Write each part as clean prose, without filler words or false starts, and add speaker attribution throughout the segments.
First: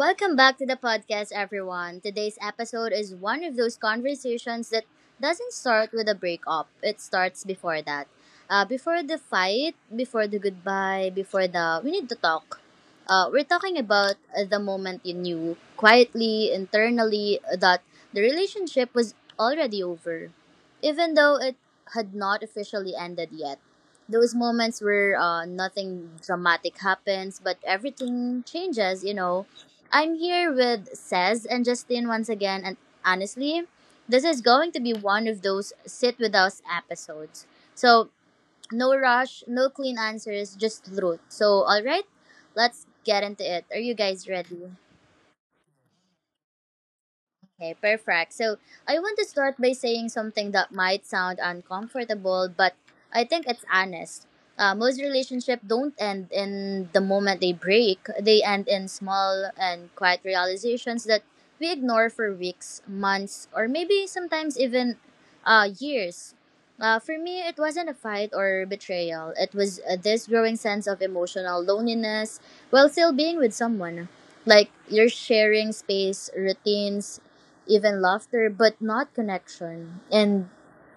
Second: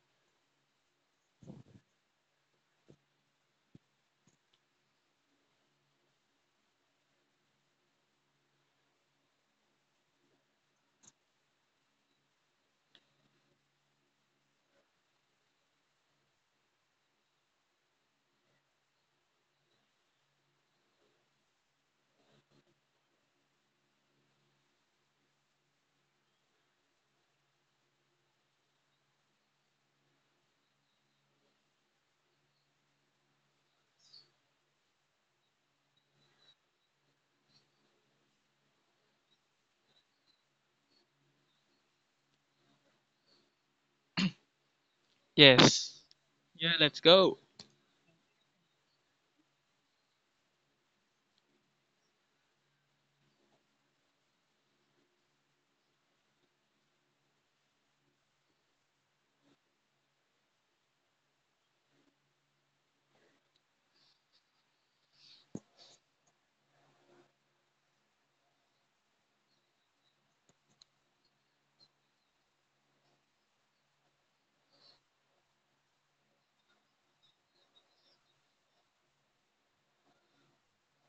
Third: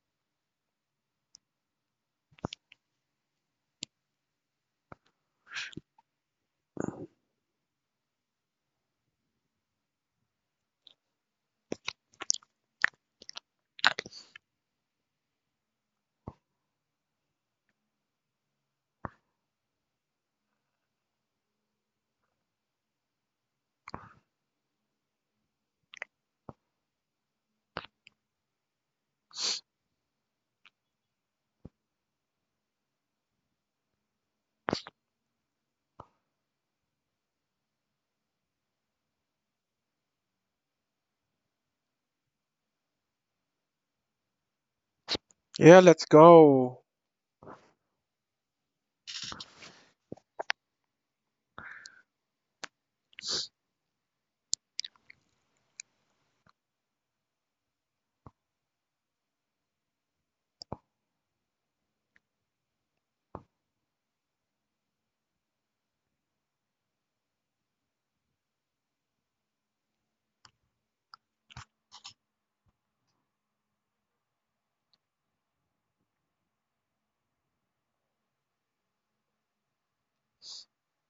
Speaker 1: Welcome back to the podcast, everyone. Today's episode is one of those conversations that doesn't start with a breakup, it starts before that. Before the fight, before the goodbye, before the we need to talk. We're talking about the moment you knew, quietly, internally, that the relationship was already over, even though it had not officially ended yet, those moments where nothing dramatic happens, but everything changes. I'm here with Cez and Justin once again, and honestly, this is going to be one of those sit with us episodes. So, no rush, no clean answers, just truth. So, all right, let's get into it. Are you guys ready?
Speaker 2: Yeah,
Speaker 3: Yes.
Speaker 2: let's
Speaker 3: Yeah,
Speaker 2: go.
Speaker 3: let's go.
Speaker 1: Okay, perfect. So I want to start by saying something that might sound uncomfortable, but I think it's honest. Most relationships don't end in the moment they break. They end in small and quiet realizations that we ignore for weeks, months, or maybe sometimes even years. For me, it wasn't a fight or betrayal. It was this growing sense of emotional loneliness while still being with someone. Like you're sharing space, routines, even laughter, but not connection. And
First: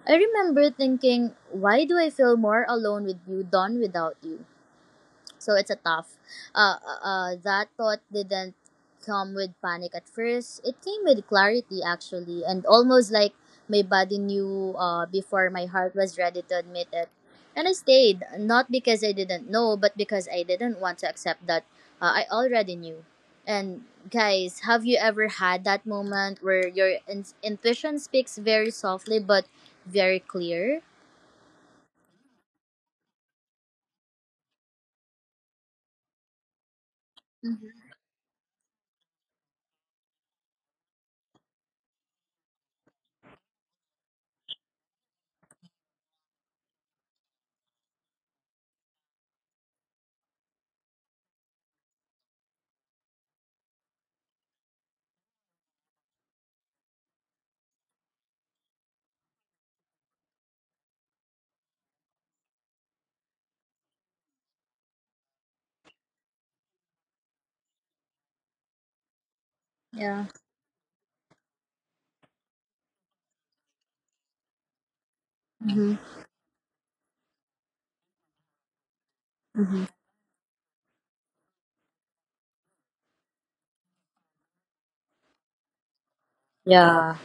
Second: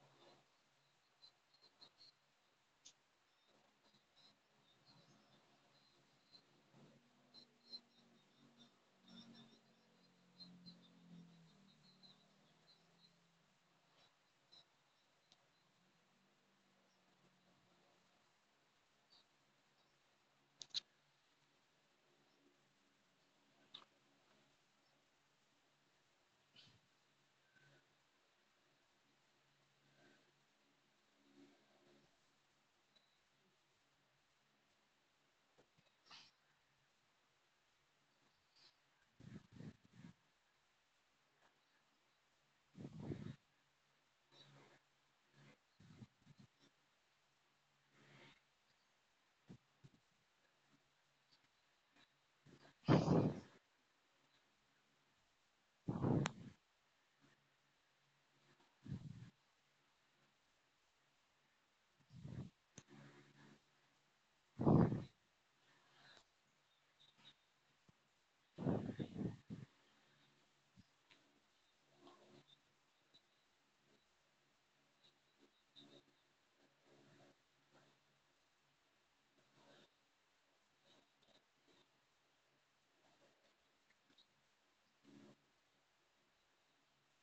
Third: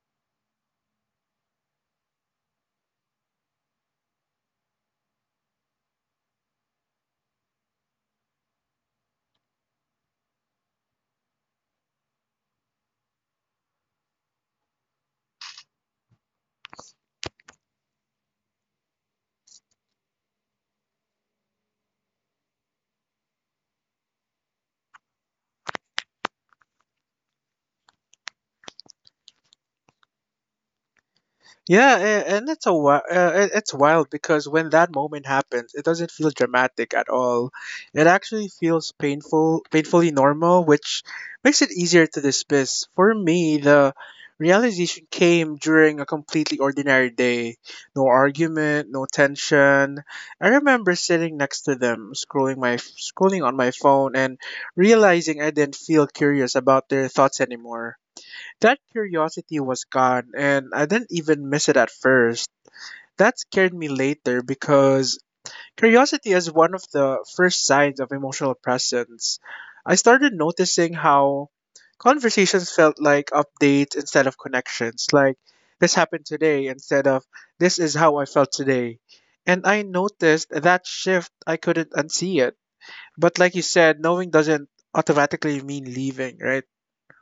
Speaker 1: I remember thinking, why do I feel more alone with you than without you? So it's a tough. That thought didn't come with panic at first. It came with clarity actually, and almost like my body knew before my heart was ready to admit it. And I stayed, not because I didn't know, but because I didn't want to accept that I already knew. And guys, have you ever had that moment where your intuition speaks very softly but very clear?
Speaker 2: Yeah, a- and it's a wi- it- it's wild because when that moment happens, it doesn't feel dramatic at all. It actually feels painful, painfully normal, which makes it easier to dismiss. For me, the realization came during a completely ordinary day. No argument, no tension. I remember sitting next to them, scrolling on my phone and realizing I didn't feel curious about their thoughts anymore. That curiosity was gone, and I didn't even miss it at first. That scared me later because curiosity is one of the first signs of emotional presence. I
Speaker 1: Yeah.
Speaker 2: started noticing how conversations felt like updates instead of connections, like
Speaker 1: Mm-hmm.
Speaker 2: this happened today instead of this is how I felt today. And I
Speaker 1: Mm-hmm.
Speaker 2: noticed that shift, I couldn't unsee it. But like you said, knowing doesn't automatically mean leaving, right?
Speaker 1: Yeah.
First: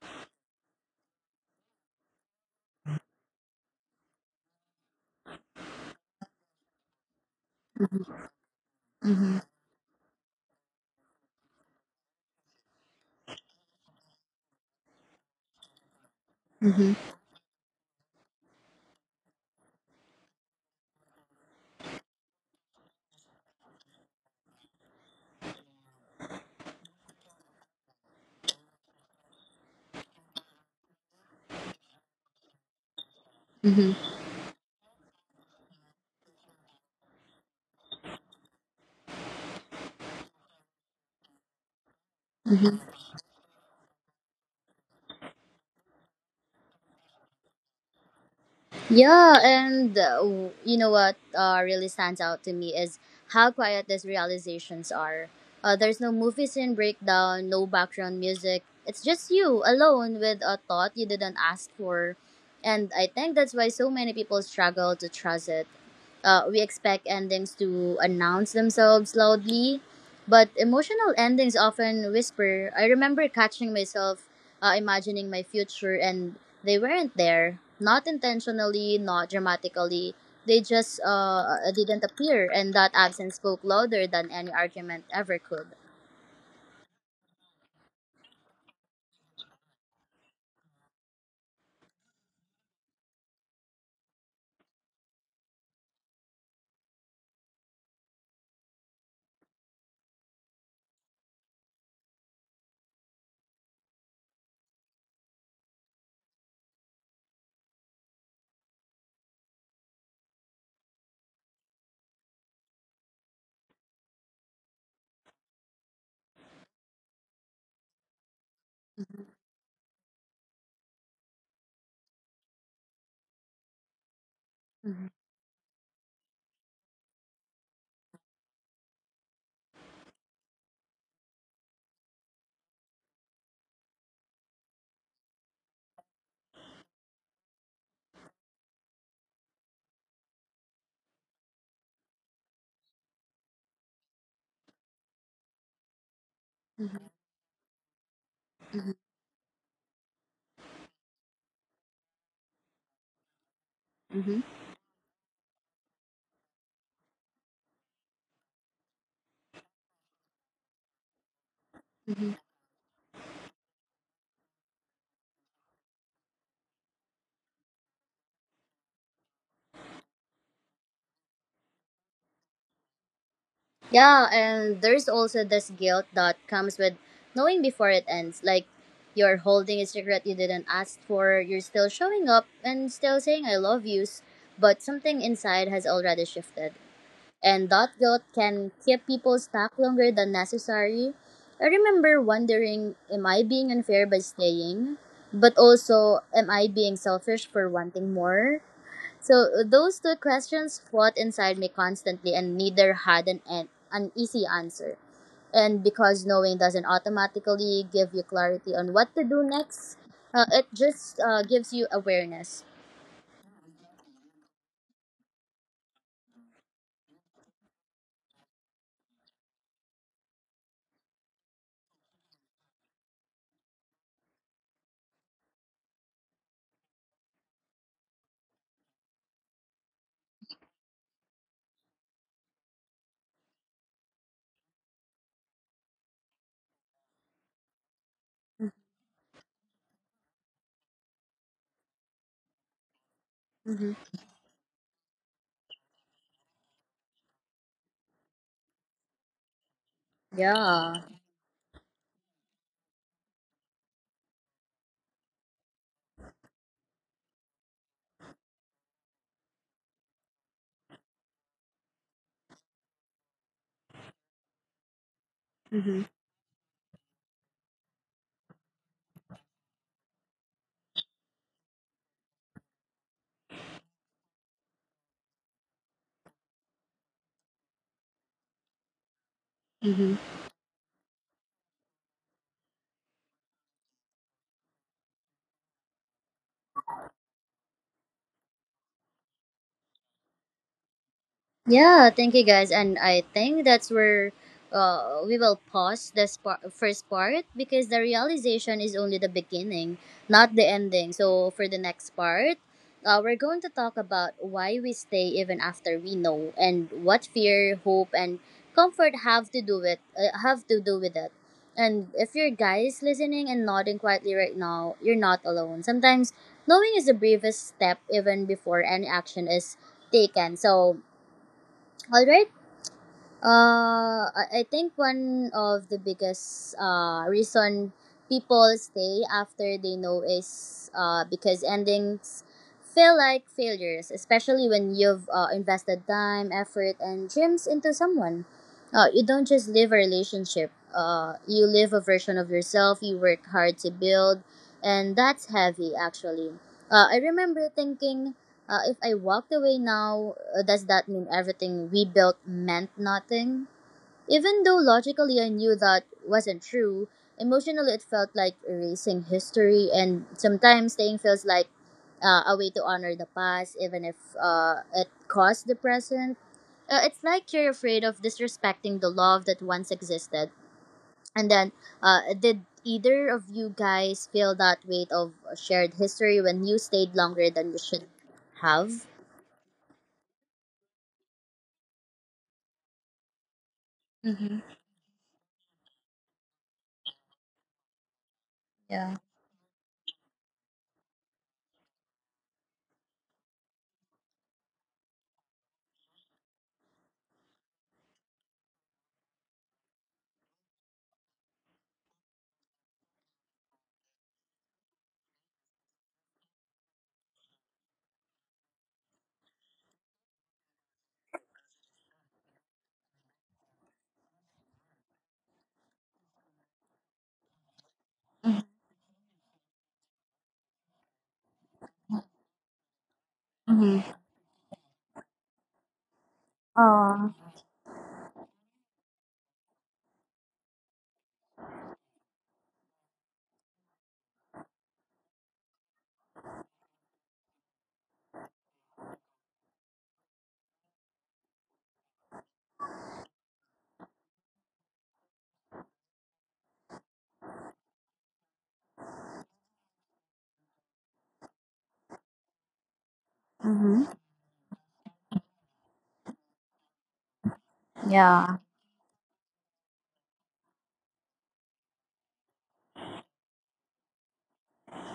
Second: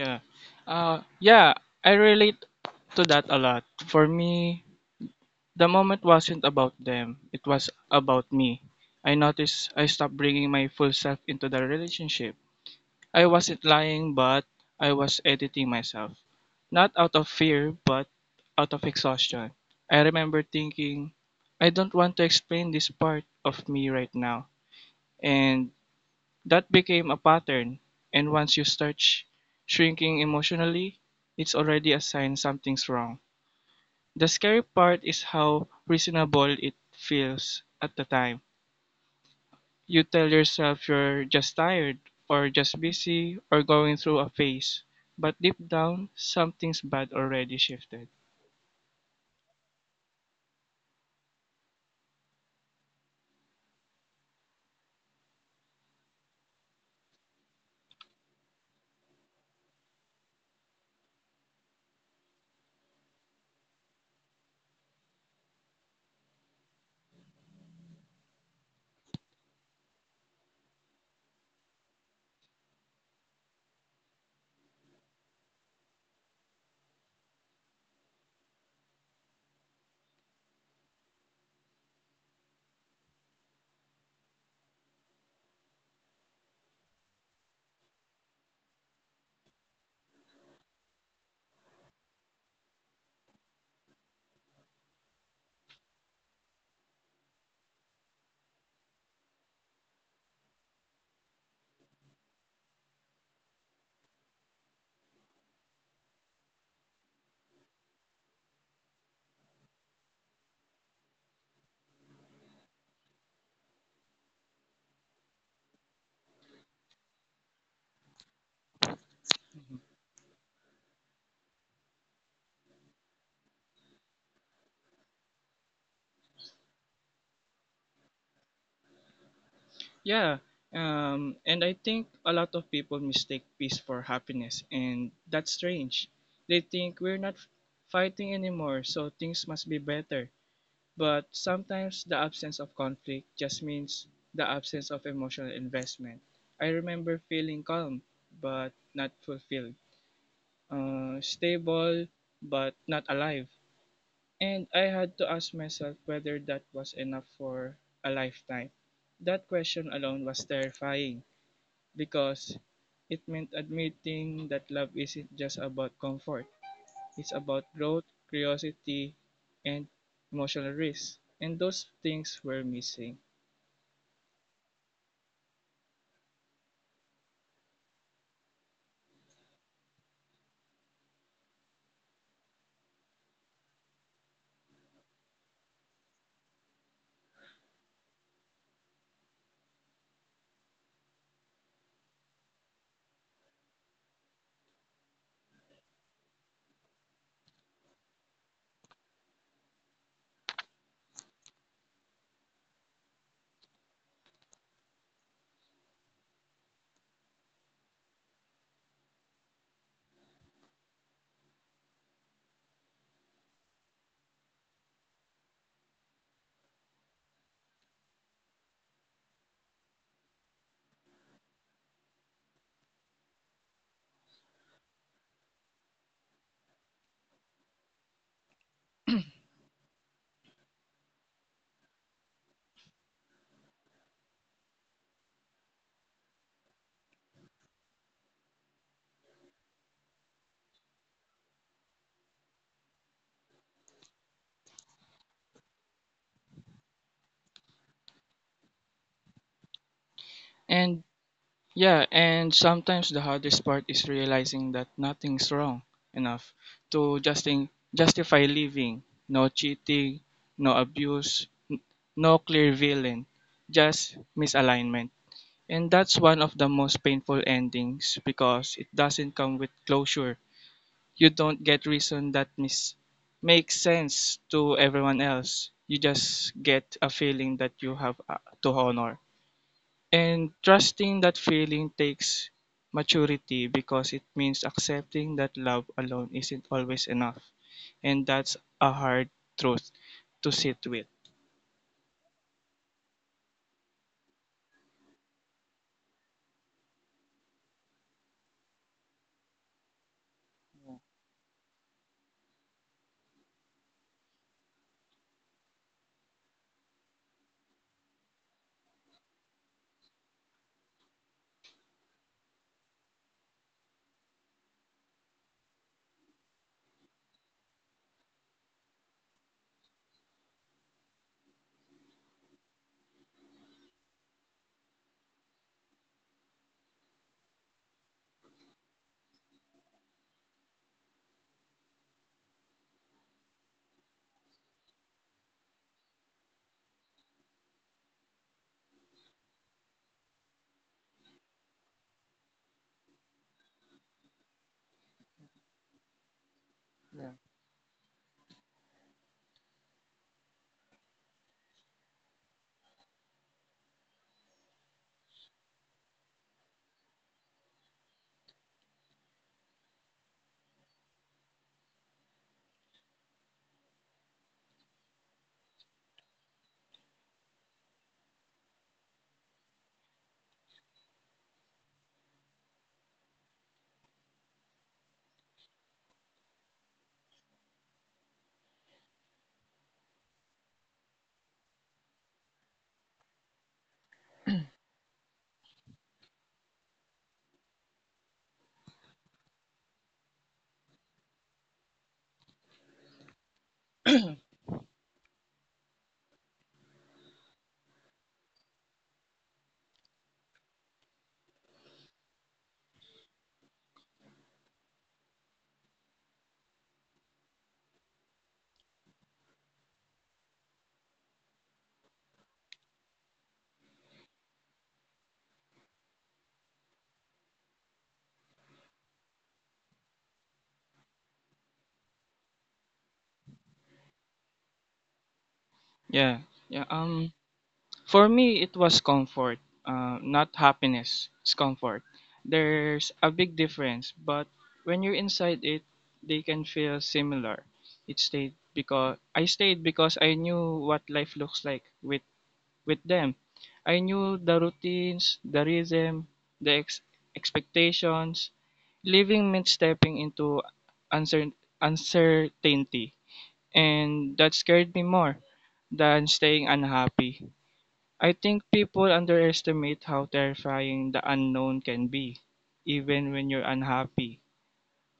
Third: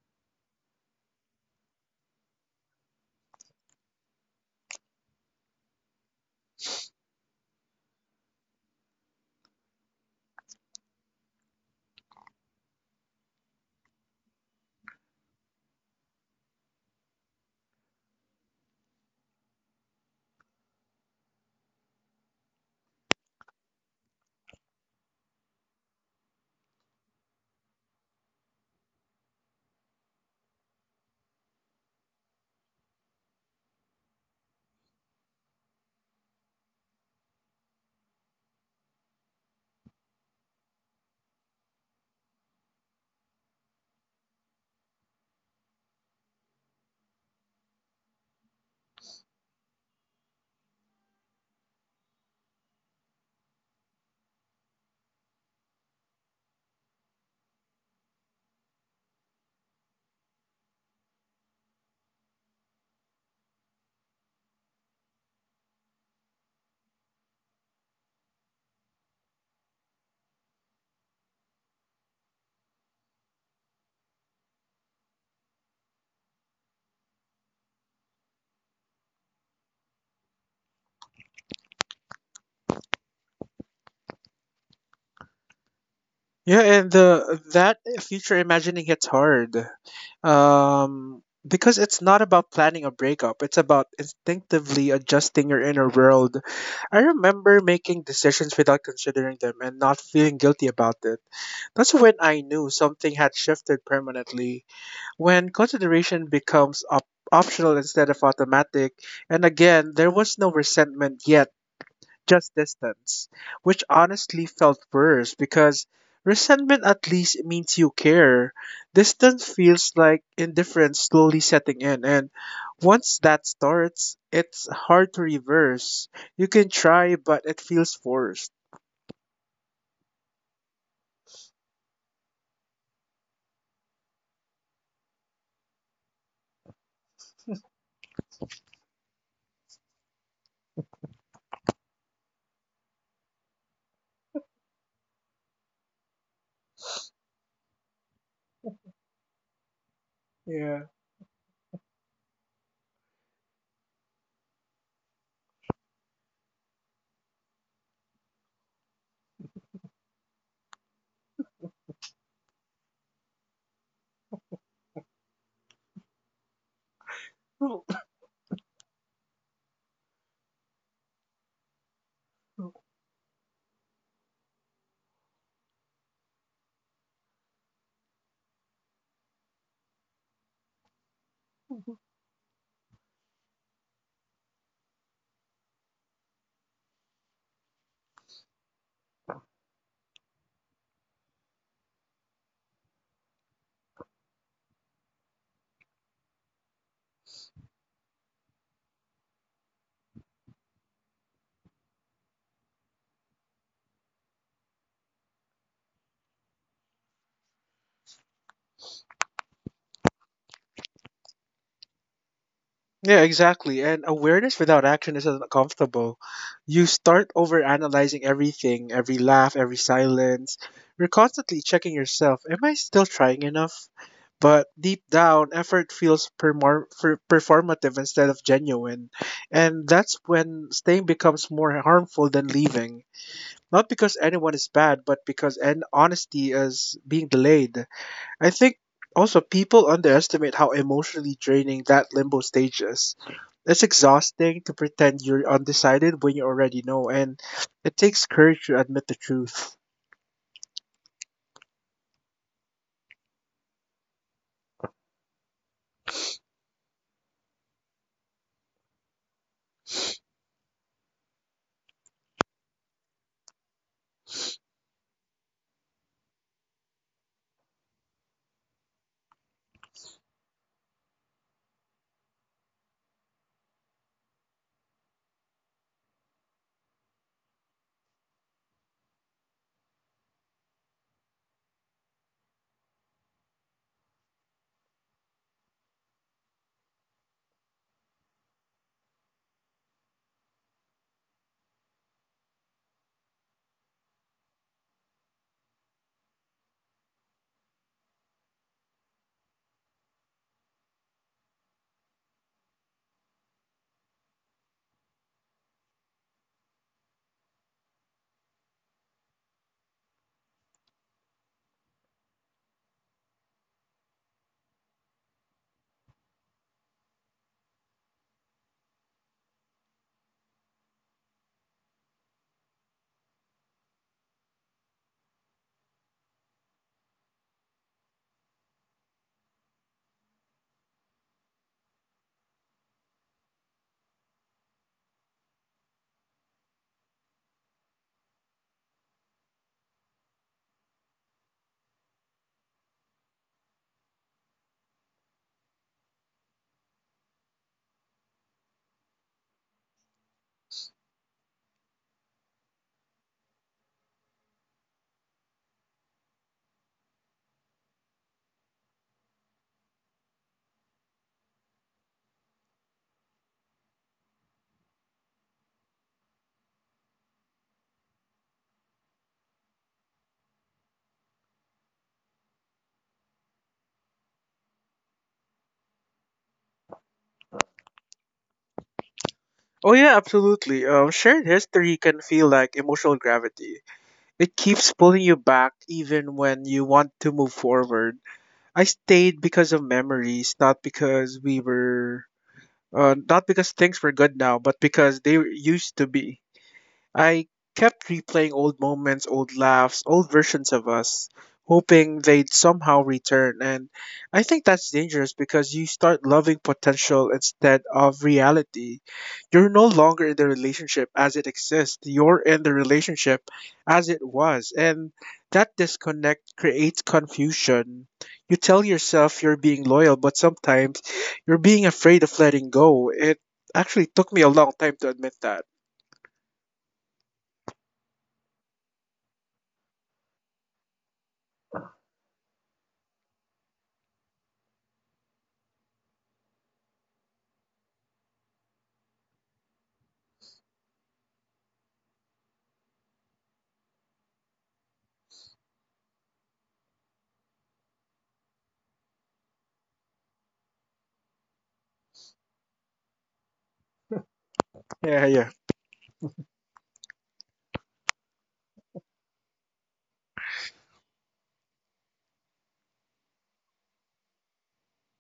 Speaker 3: Yeah. Yeah, I relate to that a lot. For me, the moment wasn't about them, it was about me. I
Speaker 1: Mm-hmm.
Speaker 3: noticed I stopped bringing my full self into the relationship. I wasn't lying, but I was editing myself. Not
Speaker 1: Mm-hmm.
Speaker 3: out of fear, but out of exhaustion. I remember thinking, I don't want to explain this part of me right now. And That became a pattern, and once you start shrinking emotionally, it's already a sign something's wrong. The scary part is how reasonable it feels at the time. You tell yourself you're just tired, or just busy, or going through a phase, but deep down, something's bad already shifted.
Speaker 1: Yeah, and you know what really stands out to me is how quiet these realizations are. There's no movie scene breakdown, no background music. It's just you alone with a thought you didn't ask for. And I think that's why so many people struggle to trust it. We expect endings to announce themselves loudly, but emotional endings often whisper. I remember catching myself imagining my future, and they weren't there. Not intentionally, not dramatically. They just didn't appear, and that absence spoke louder than any argument ever could.
Speaker 2: Yeah, and That future imagining gets hard. Because it's not about planning a breakup, it's about instinctively adjusting your inner world. I remember making decisions without considering them and not feeling guilty about it. That's when I knew something had shifted permanently. When consideration becomes optional instead of automatic, and again, there was no resentment yet, just distance, which honestly felt worse because resentment at least means you care. Distance feels like indifference slowly setting in, and once that starts, it's
Speaker 1: Hmm.
Speaker 2: hard to reverse. You can try, but it feels forced.
Speaker 3: Yeah, and I think a lot of people mistake peace for happiness, and that's strange. They think we're not fighting anymore, so things must be better. But sometimes the absence of conflict just means the absence of emotional investment. I remember feeling calm, but not fulfilled,
Speaker 2: Yeah.
Speaker 3: stable, but not alive.
Speaker 1: Hmm.
Speaker 3: And I had to ask myself whether that was enough for a lifetime. That question alone was terrifying
Speaker 1: Hmm.
Speaker 3: because it meant admitting that love isn't just about comfort. It's about growth, curiosity, and emotional risk. And those things were missing.
Speaker 1: Yeah, and there's also this guilt that comes with knowing before it ends. Like, you're holding a secret you didn't ask for, you're still showing up and still saying I love yous, but something inside has already shifted. And that guilt can keep people stuck longer than necessary. I remember wondering, am I being unfair by staying? But also, am I being selfish for wanting more? So those two questions fought inside me constantly, and neither had an easy answer. And because knowing doesn't automatically give you clarity on what to do next, it just gives you awareness.
Speaker 2: Yeah, exactly. And awareness without action is uncomfortable. You start over analyzing everything, every laugh, every silence. You're constantly checking yourself. Am I still trying enough? But deep down, effort feels performative instead of genuine. And that's when staying becomes more harmful than leaving. Not because anyone is bad, but because an honesty is being delayed. I think also people underestimate how emotionally draining that limbo stage is. It's
Speaker 1: Mm-hmm.
Speaker 2: exhausting to pretend you're undecided when you already know, and it takes courage to admit the truth.
Speaker 1: Yeah.
Speaker 3: And yeah, and sometimes the hardest part is realizing that nothing's wrong enough to justify living. No cheating, no abuse, no clear villain, just misalignment. And
Speaker 1: Mm-hmm.
Speaker 3: that's one of the most painful endings because it doesn't come with closure. You don't get reason that makes sense to everyone else. You just get a feeling that you have to honor.
Speaker 1: Mm-hmm.
Speaker 3: And trusting that feeling takes maturity because it means accepting that love alone isn't always enough. And that's a hard truth to sit with.
Speaker 1: Yeah, thank you guys. And I think that's where we will pause this first part because the realization is only the beginning, not the ending. So for the next part, we're going to talk about why we stay even after we know and what fear, hope, and comfort have to do with have to do with it. And if you're guys listening and nodding quietly right now, you're not alone. Sometimes knowing is the bravest step even before any action is taken. So all right. I think one of the biggest reason people stay after they know is because endings feel like failures, especially when you've invested time, effort, and dreams into someone. You don't just live a relationship. You live a version of yourself you work hard to build, and that's heavy, actually. I remember thinking if I walked away now, does that mean everything we built meant nothing? Even though logically I knew that wasn't true, emotionally it felt like erasing history, and sometimes staying feels like a way to honor the past, even if it caused the present. It's like you're afraid of disrespecting the love that once existed. And then, did either of you guys feel that weight of shared history when you stayed longer than you should have?
Speaker 2: Oh yeah, absolutely. Shared history can feel like emotional gravity. It keeps pulling you back even when you want to move forward. I
Speaker 1: Yeah.
Speaker 2: stayed because of memories, not because not because things were good now, but because they used to be. I kept replaying old moments, old laughs, old versions of us, hoping they'd somehow return. And I think that's dangerous because you start loving potential instead of reality. You're no longer in the relationship as it exists, you're in the relationship as it was. And that disconnect creates confusion. You tell yourself you're being loyal, but sometimes you're being afraid of letting go. It actually took me a long time to admit that.
Speaker 3: Yeah. Yeah. For me, it was comfort, not happiness. It's comfort. There's a big difference, but when you're inside it, they can feel similar. It stayed because I knew what life looks like with them. I knew the routines, the rhythm, the expectations. Living meant stepping into uncer- uncertainty, and that scared me
Speaker 2: Yeah,
Speaker 3: more
Speaker 2: yeah.
Speaker 3: than staying unhappy. I think people underestimate how terrifying the unknown can be, even when you're unhappy.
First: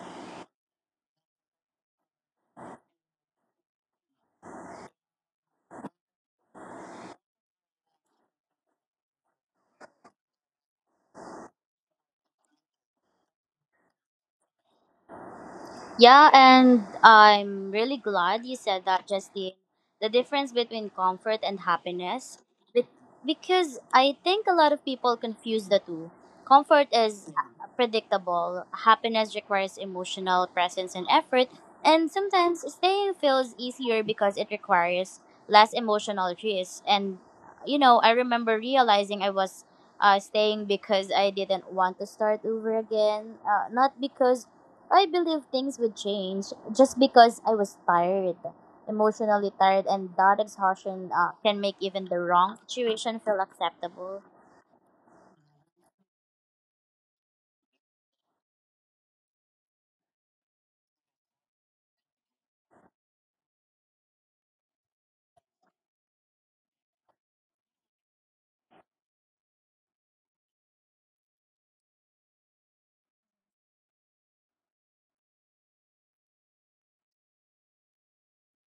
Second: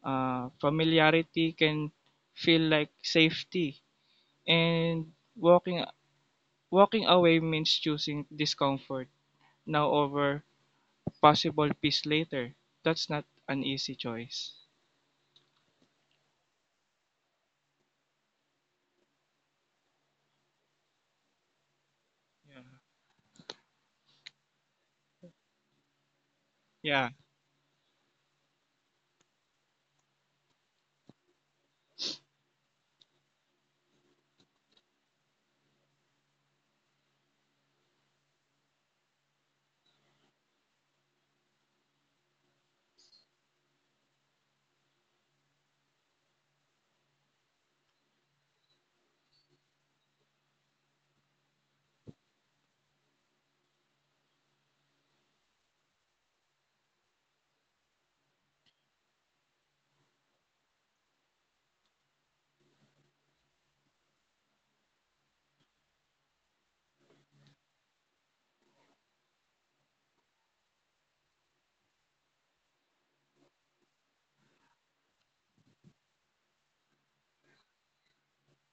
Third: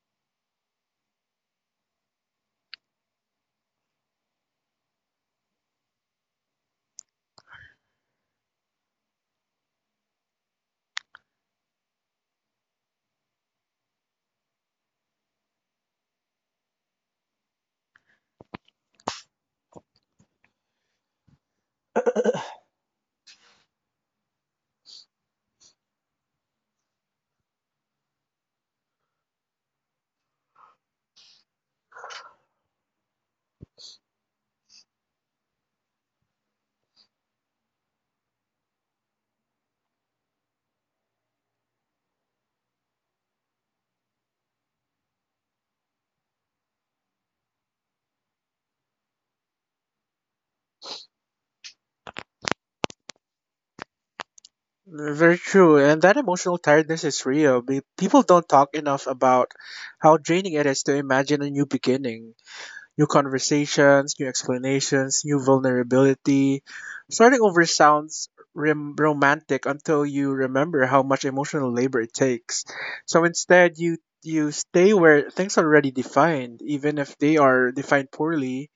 Speaker 3: Familiarity can feel like safety, and walking away means choosing discomfort now over possible peace later. That's not an easy choice.
Speaker 1: Yeah, and I'm really glad you said that, Justine. The difference between comfort and happiness. Be- Because I think a lot of people confuse the two. Comfort
Speaker 3: Yeah.
Speaker 1: is predictable, happiness requires emotional presence and effort, and sometimes staying feels easier because it requires less emotional risk. And you know, I remember realizing I was staying because I didn't want to start over again. Not because I believed things would change, just because I was tired, emotionally tired, and that exhaustion can make even the wrong situation feel acceptable.
Speaker 2: Very true, and that emotional tiredness is real. People don't talk enough about how draining it is to imagine a new beginning, new conversations, new explanations, new vulnerability. Starting over sounds romantic until you remember how much emotional labor it takes. So instead, you stay where things are already defined, even if they are defined poorly.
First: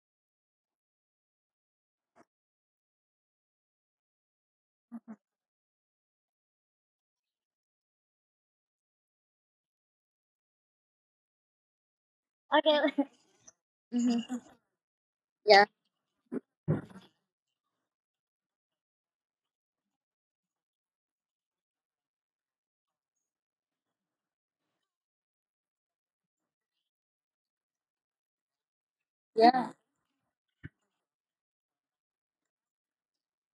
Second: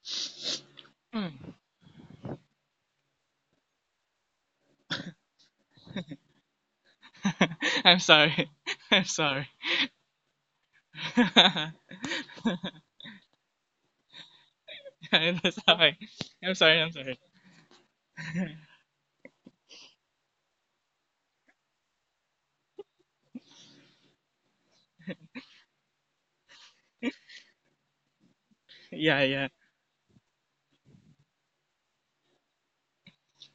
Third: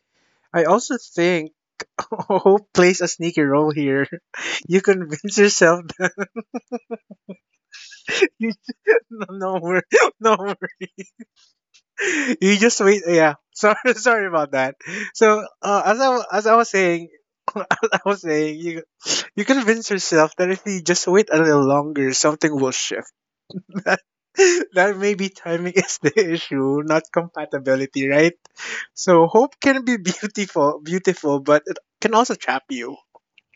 Speaker 2: I also think
Speaker 3: Mm.
Speaker 2: hope plays a sneaky role here. You convince yourself
Speaker 3: I'm sorry.
Speaker 2: you.
Speaker 3: I'm
Speaker 2: No,
Speaker 3: sorry.
Speaker 2: no worry. No worry. You just wait.
Speaker 1: Okay.
Speaker 2: Yeah. Sorry, sorry
Speaker 1: Mhm.
Speaker 2: about that.
Speaker 3: I'm
Speaker 2: So,
Speaker 1: Yeah.
Speaker 3: sorry.
Speaker 2: as I wa- as I
Speaker 3: I'm
Speaker 2: was
Speaker 3: sorry. I'm
Speaker 2: saying,
Speaker 3: sorry.
Speaker 2: As I was saying, you convince yourself that if you just wait a little longer, something will shift. That that maybe timing is the issue, not compatibility, right?
Speaker 3: Yeah,
Speaker 2: So
Speaker 3: yeah.
Speaker 2: hope
Speaker 1: Yeah.
Speaker 2: can be beautiful, beautiful, but it can also trap you.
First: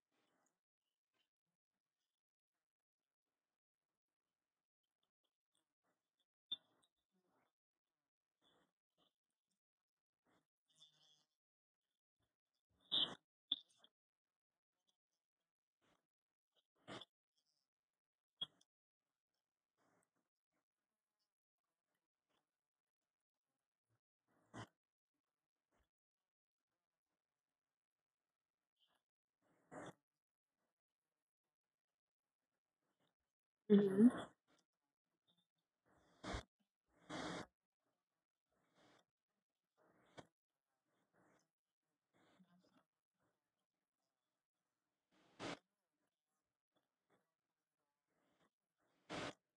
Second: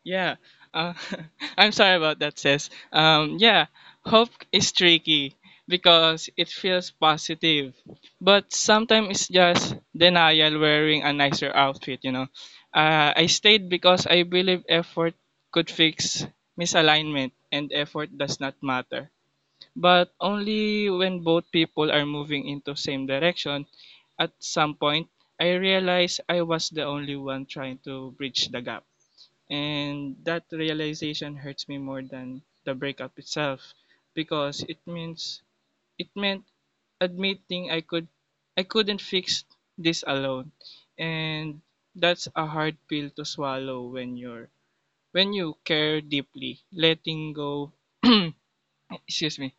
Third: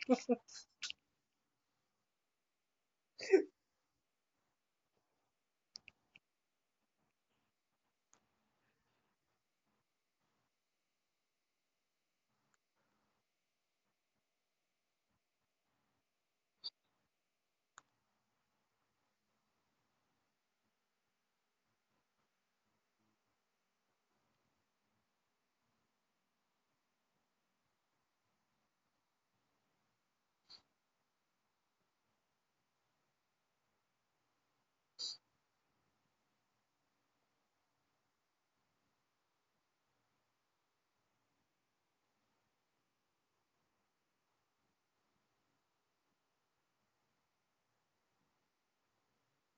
Speaker 3: Yeah, uh, I'm sorry about that, sis. Yeah, Hope is tricky because it feels positive, but sometimes it's just denial wearing a nicer outfit, you know. I stayed because I believe effort could fix misalignment and effort does not matter. But only when both people are moving into same direction, at some point, I realized I was the only one trying to bridge the gap. And that realization hurts me more than the breakup itself because it meant admitting I couldn't fix this alone. And that's a hard pill to swallow when you're when you care deeply. Letting go excuse me.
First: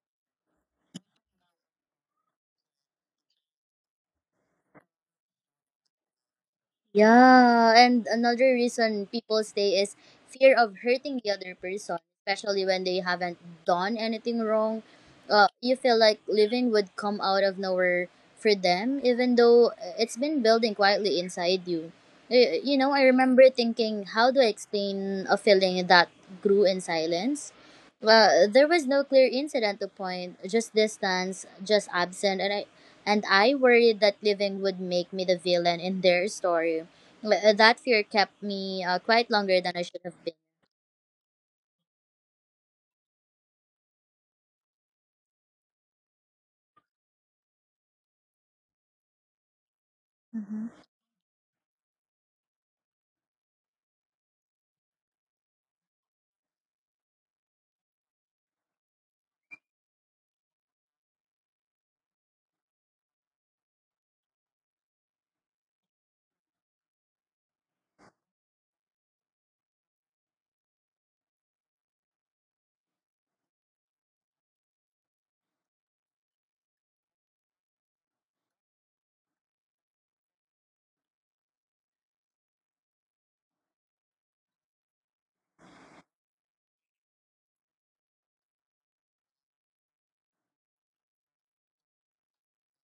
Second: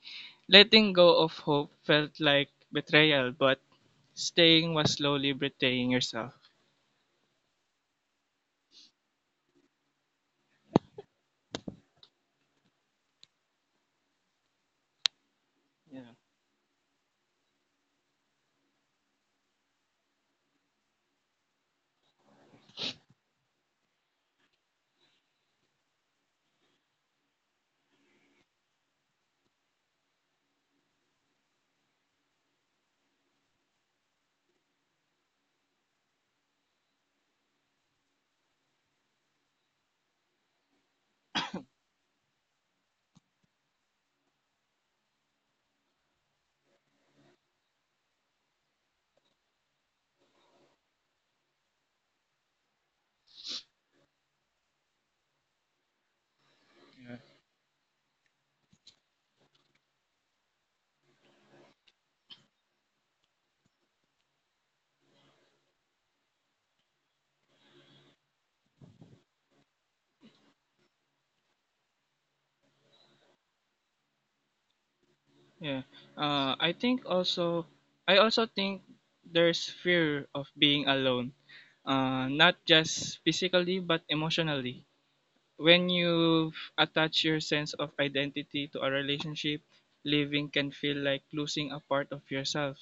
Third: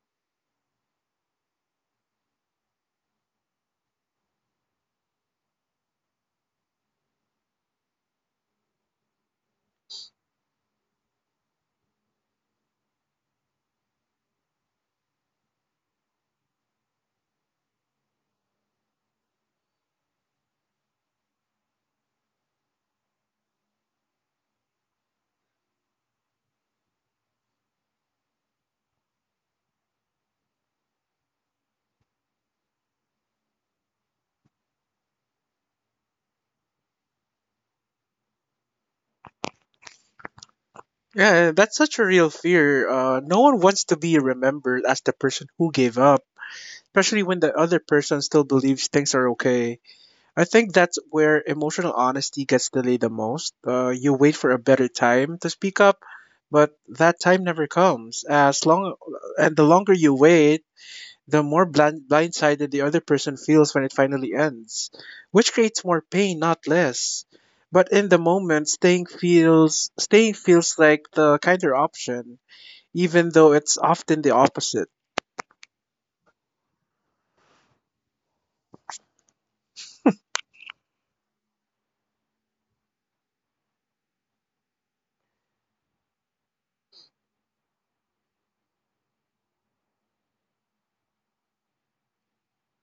Speaker 3: Letting go of hope felt like betrayal, but staying was slowly betraying yourself.
Speaker 1: Yeah, and another reason people stay is fear of hurting the other person, especially when they haven't done anything wrong. You feel
Speaker 3: Yeah.
Speaker 1: like living would come out of nowhere for them, even though it's been building quietly inside you. You know, I remember thinking, how do I explain a feeling that grew in silence? Well, there was no clear incident to point, just distance, just absent, and I worried that leaving would make me the villain in their story. That fear kept me quite longer than I should have been.
Speaker 2: Yeah, that's such a real fear. No one wants to be remembered as the person who gave up, especially when the other person still believes things are okay. I
Speaker 1: Mhm.
Speaker 2: think that's where emotional honesty gets delayed the most. You wait for a better time to speak up, but that time never comes. As long and the longer you wait, the more blindsided the other person feels when it finally ends, which creates more pain, not less. But in the moment, staying feels like the kinder option, even though it's often the opposite.
Speaker 3: Yeah. Uh, I think also, I also think there's fear of being alone, not just physically but emotionally. When you attach your sense of identity to a relationship, living can feel like losing a part of yourself.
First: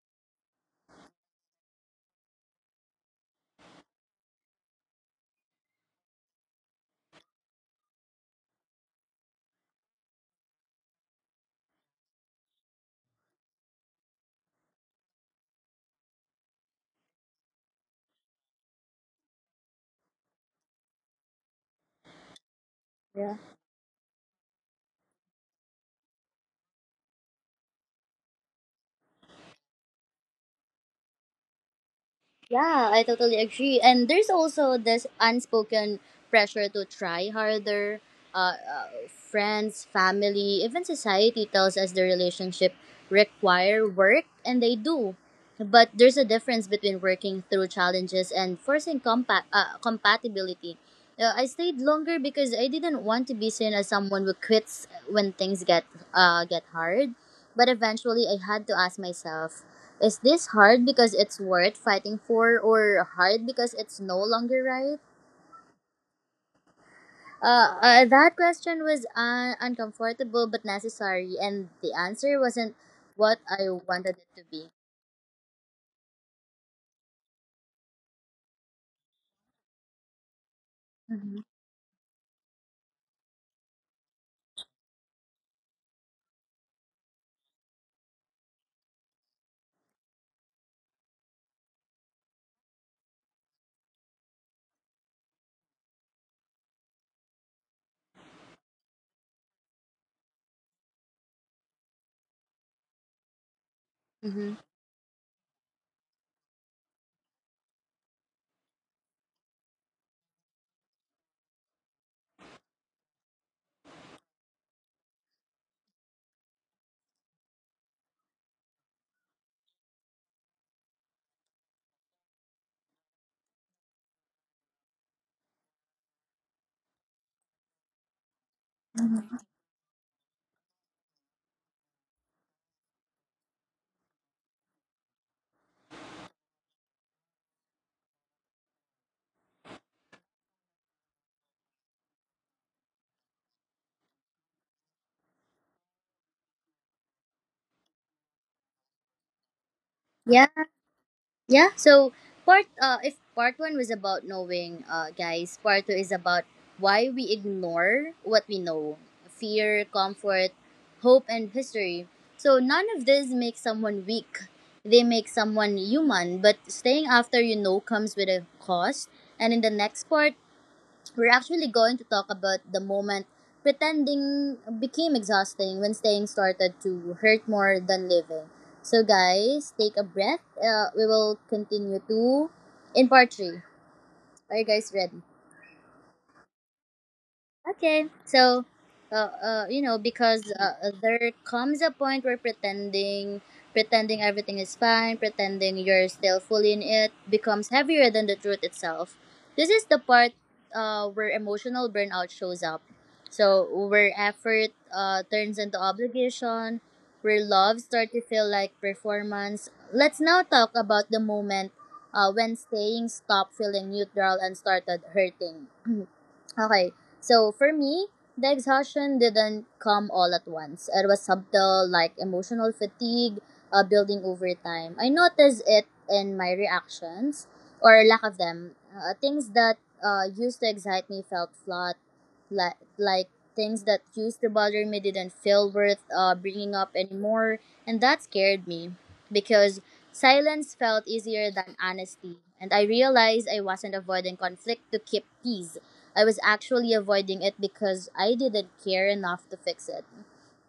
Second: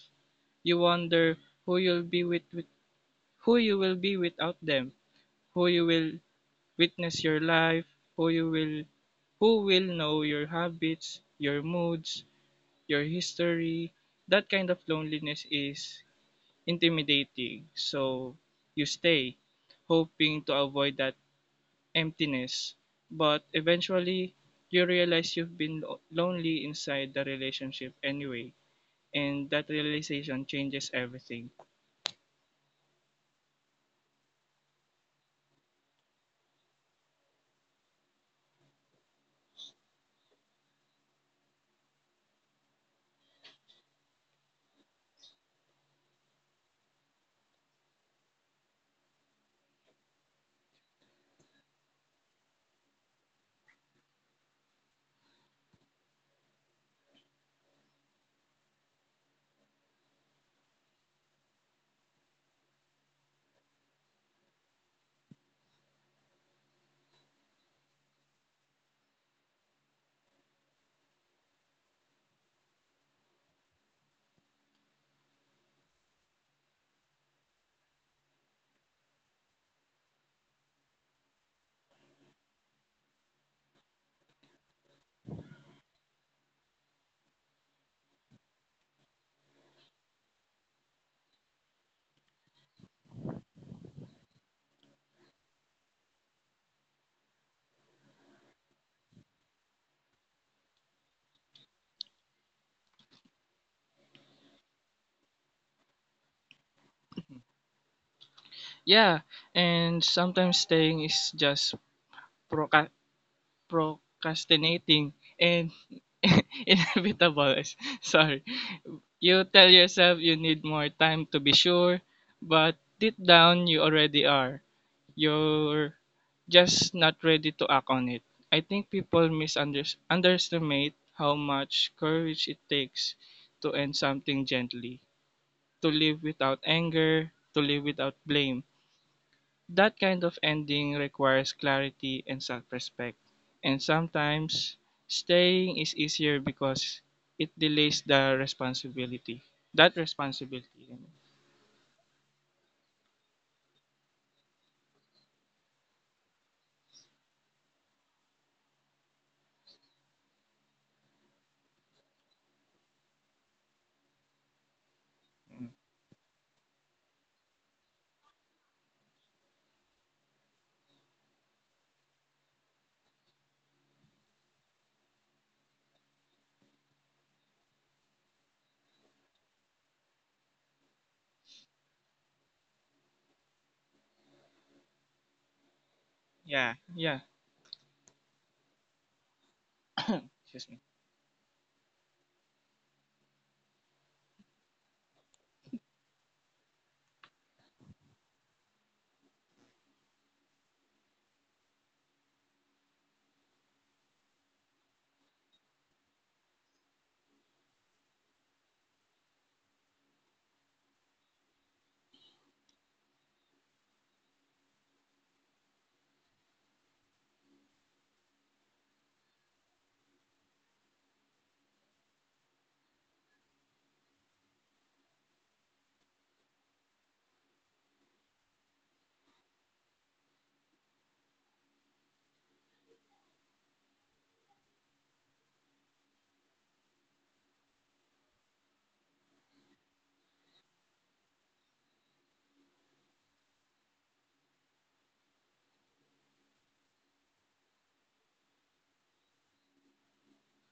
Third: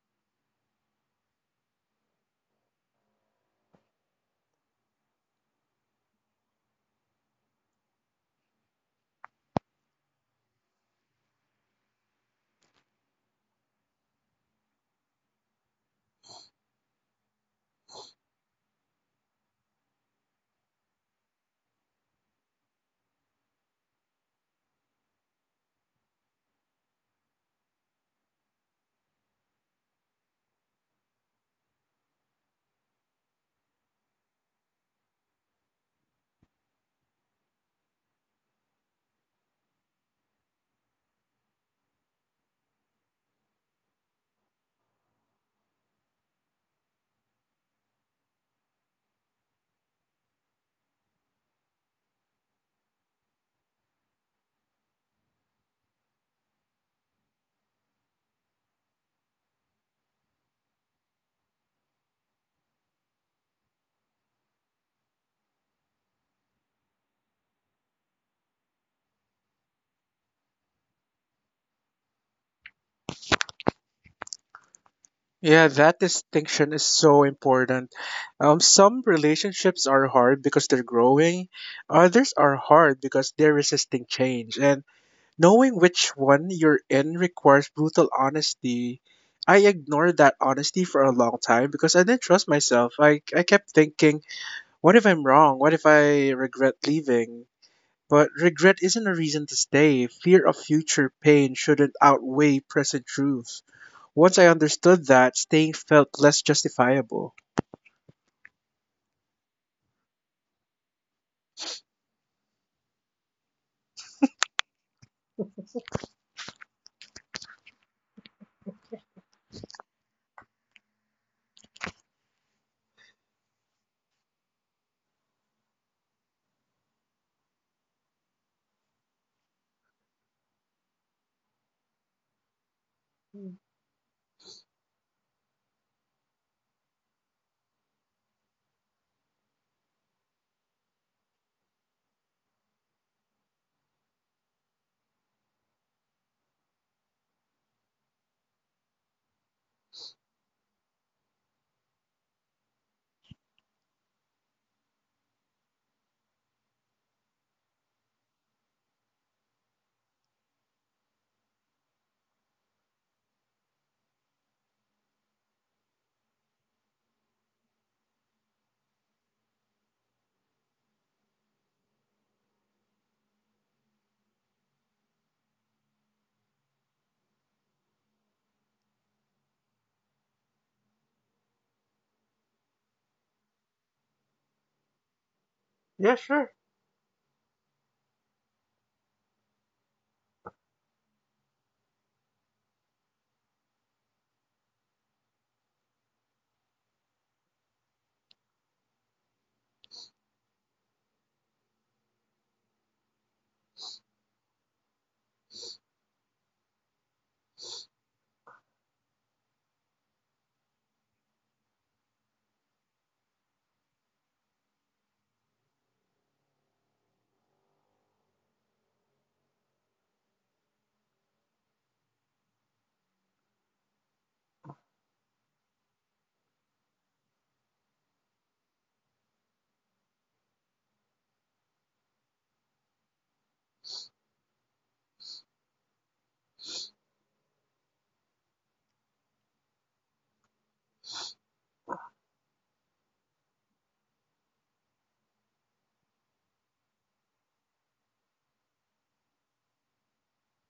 Speaker 3: You wonder who you'll be with, with who you will be without them, who you will witness your life, who you will who will know your habits, your moods, your history. That kind of loneliness is intimidating. So you stay, hoping to avoid that emptiness. But eventually, you realize you've been lonely inside the relationship anyway. And that realization changes everything.
Speaker 1: Yeah, I totally agree. And there's also this unspoken pressure to try harder. Friends, family, even society tells us the relationship require work, and they do. But there's a difference between working through challenges and forcing compatibility. I stayed longer because I didn't want to be seen as someone who quits when things get hard. But eventually, I had to ask myself. Is this hard because it's worth fighting for, or hard because it's no longer right? That question was uncomfortable but necessary, and the answer wasn't what I wanted it to be.
Speaker 2: Yeah, that distinction is so important. Some relationships are hard because they're
Speaker 1: Mm-hmm.
Speaker 2: growing, others are hard because they're resisting change. And knowing which one you're in requires brutal honesty. I ignored that honesty for a long time because I didn't trust myself. I kept thinking, what if I'm wrong? What if I regret leaving? But regret isn't a reason to stay. Fear of future pain shouldn't outweigh present truth. Once I
Speaker 1: Mm-hmm.
Speaker 2: understood that, staying felt less justifiable.
Speaker 3: Yeah, and sometimes staying is just proca- procrastinating and inevitable. Sorry. You tell yourself you need more time to be sure, but deep down you already are. You're just not ready to act on it. I think people misunderestimate how much courage it takes to end something gently, to live without anger, to live without blame. That kind of ending requires clarity and self-respect. And sometimes staying is easier because it delays the responsibility. That
Speaker 1: Yeah,
Speaker 3: responsibility, I mean.
Speaker 1: Yeah, so part if part 1 was about knowing guys, part 2 is about why we ignore what we know. Fear, comfort, hope and history. So none of this makes someone weak. They make someone human, but staying after you know comes with a cost. And in the next part, we're actually going to talk about the moment pretending became exhausting when staying started to hurt more than living. So, guys, take a breath. We will continue to in part three. Are you guys ready?
Speaker 2: Yeah, sure.
Speaker 3: Yeah, yeah.
Speaker 1: Okay, so, uh, uh, you know, because
Speaker 3: Excuse
Speaker 1: uh,
Speaker 3: me.
Speaker 1: uh, there comes a point where pretending everything is fine, pretending you're still fully in it, becomes heavier than the truth itself. This is the part where emotional burnout shows up. So, where effort turns into obligation, where love starts to feel like performance. Let's now talk about the moment when staying stopped feeling neutral and started hurting. Okay, so for me, the exhaustion didn't come all at once. It was subtle, like emotional fatigue building over time. I noticed it in my reactions or lack of them. Things that used to excite me felt flat, like things that used to bother me didn't feel worth bringing up anymore, and that scared me because silence felt easier than honesty. And I realized I wasn't avoiding conflict to keep peace. I was actually avoiding it because I didn't care enough to fix it.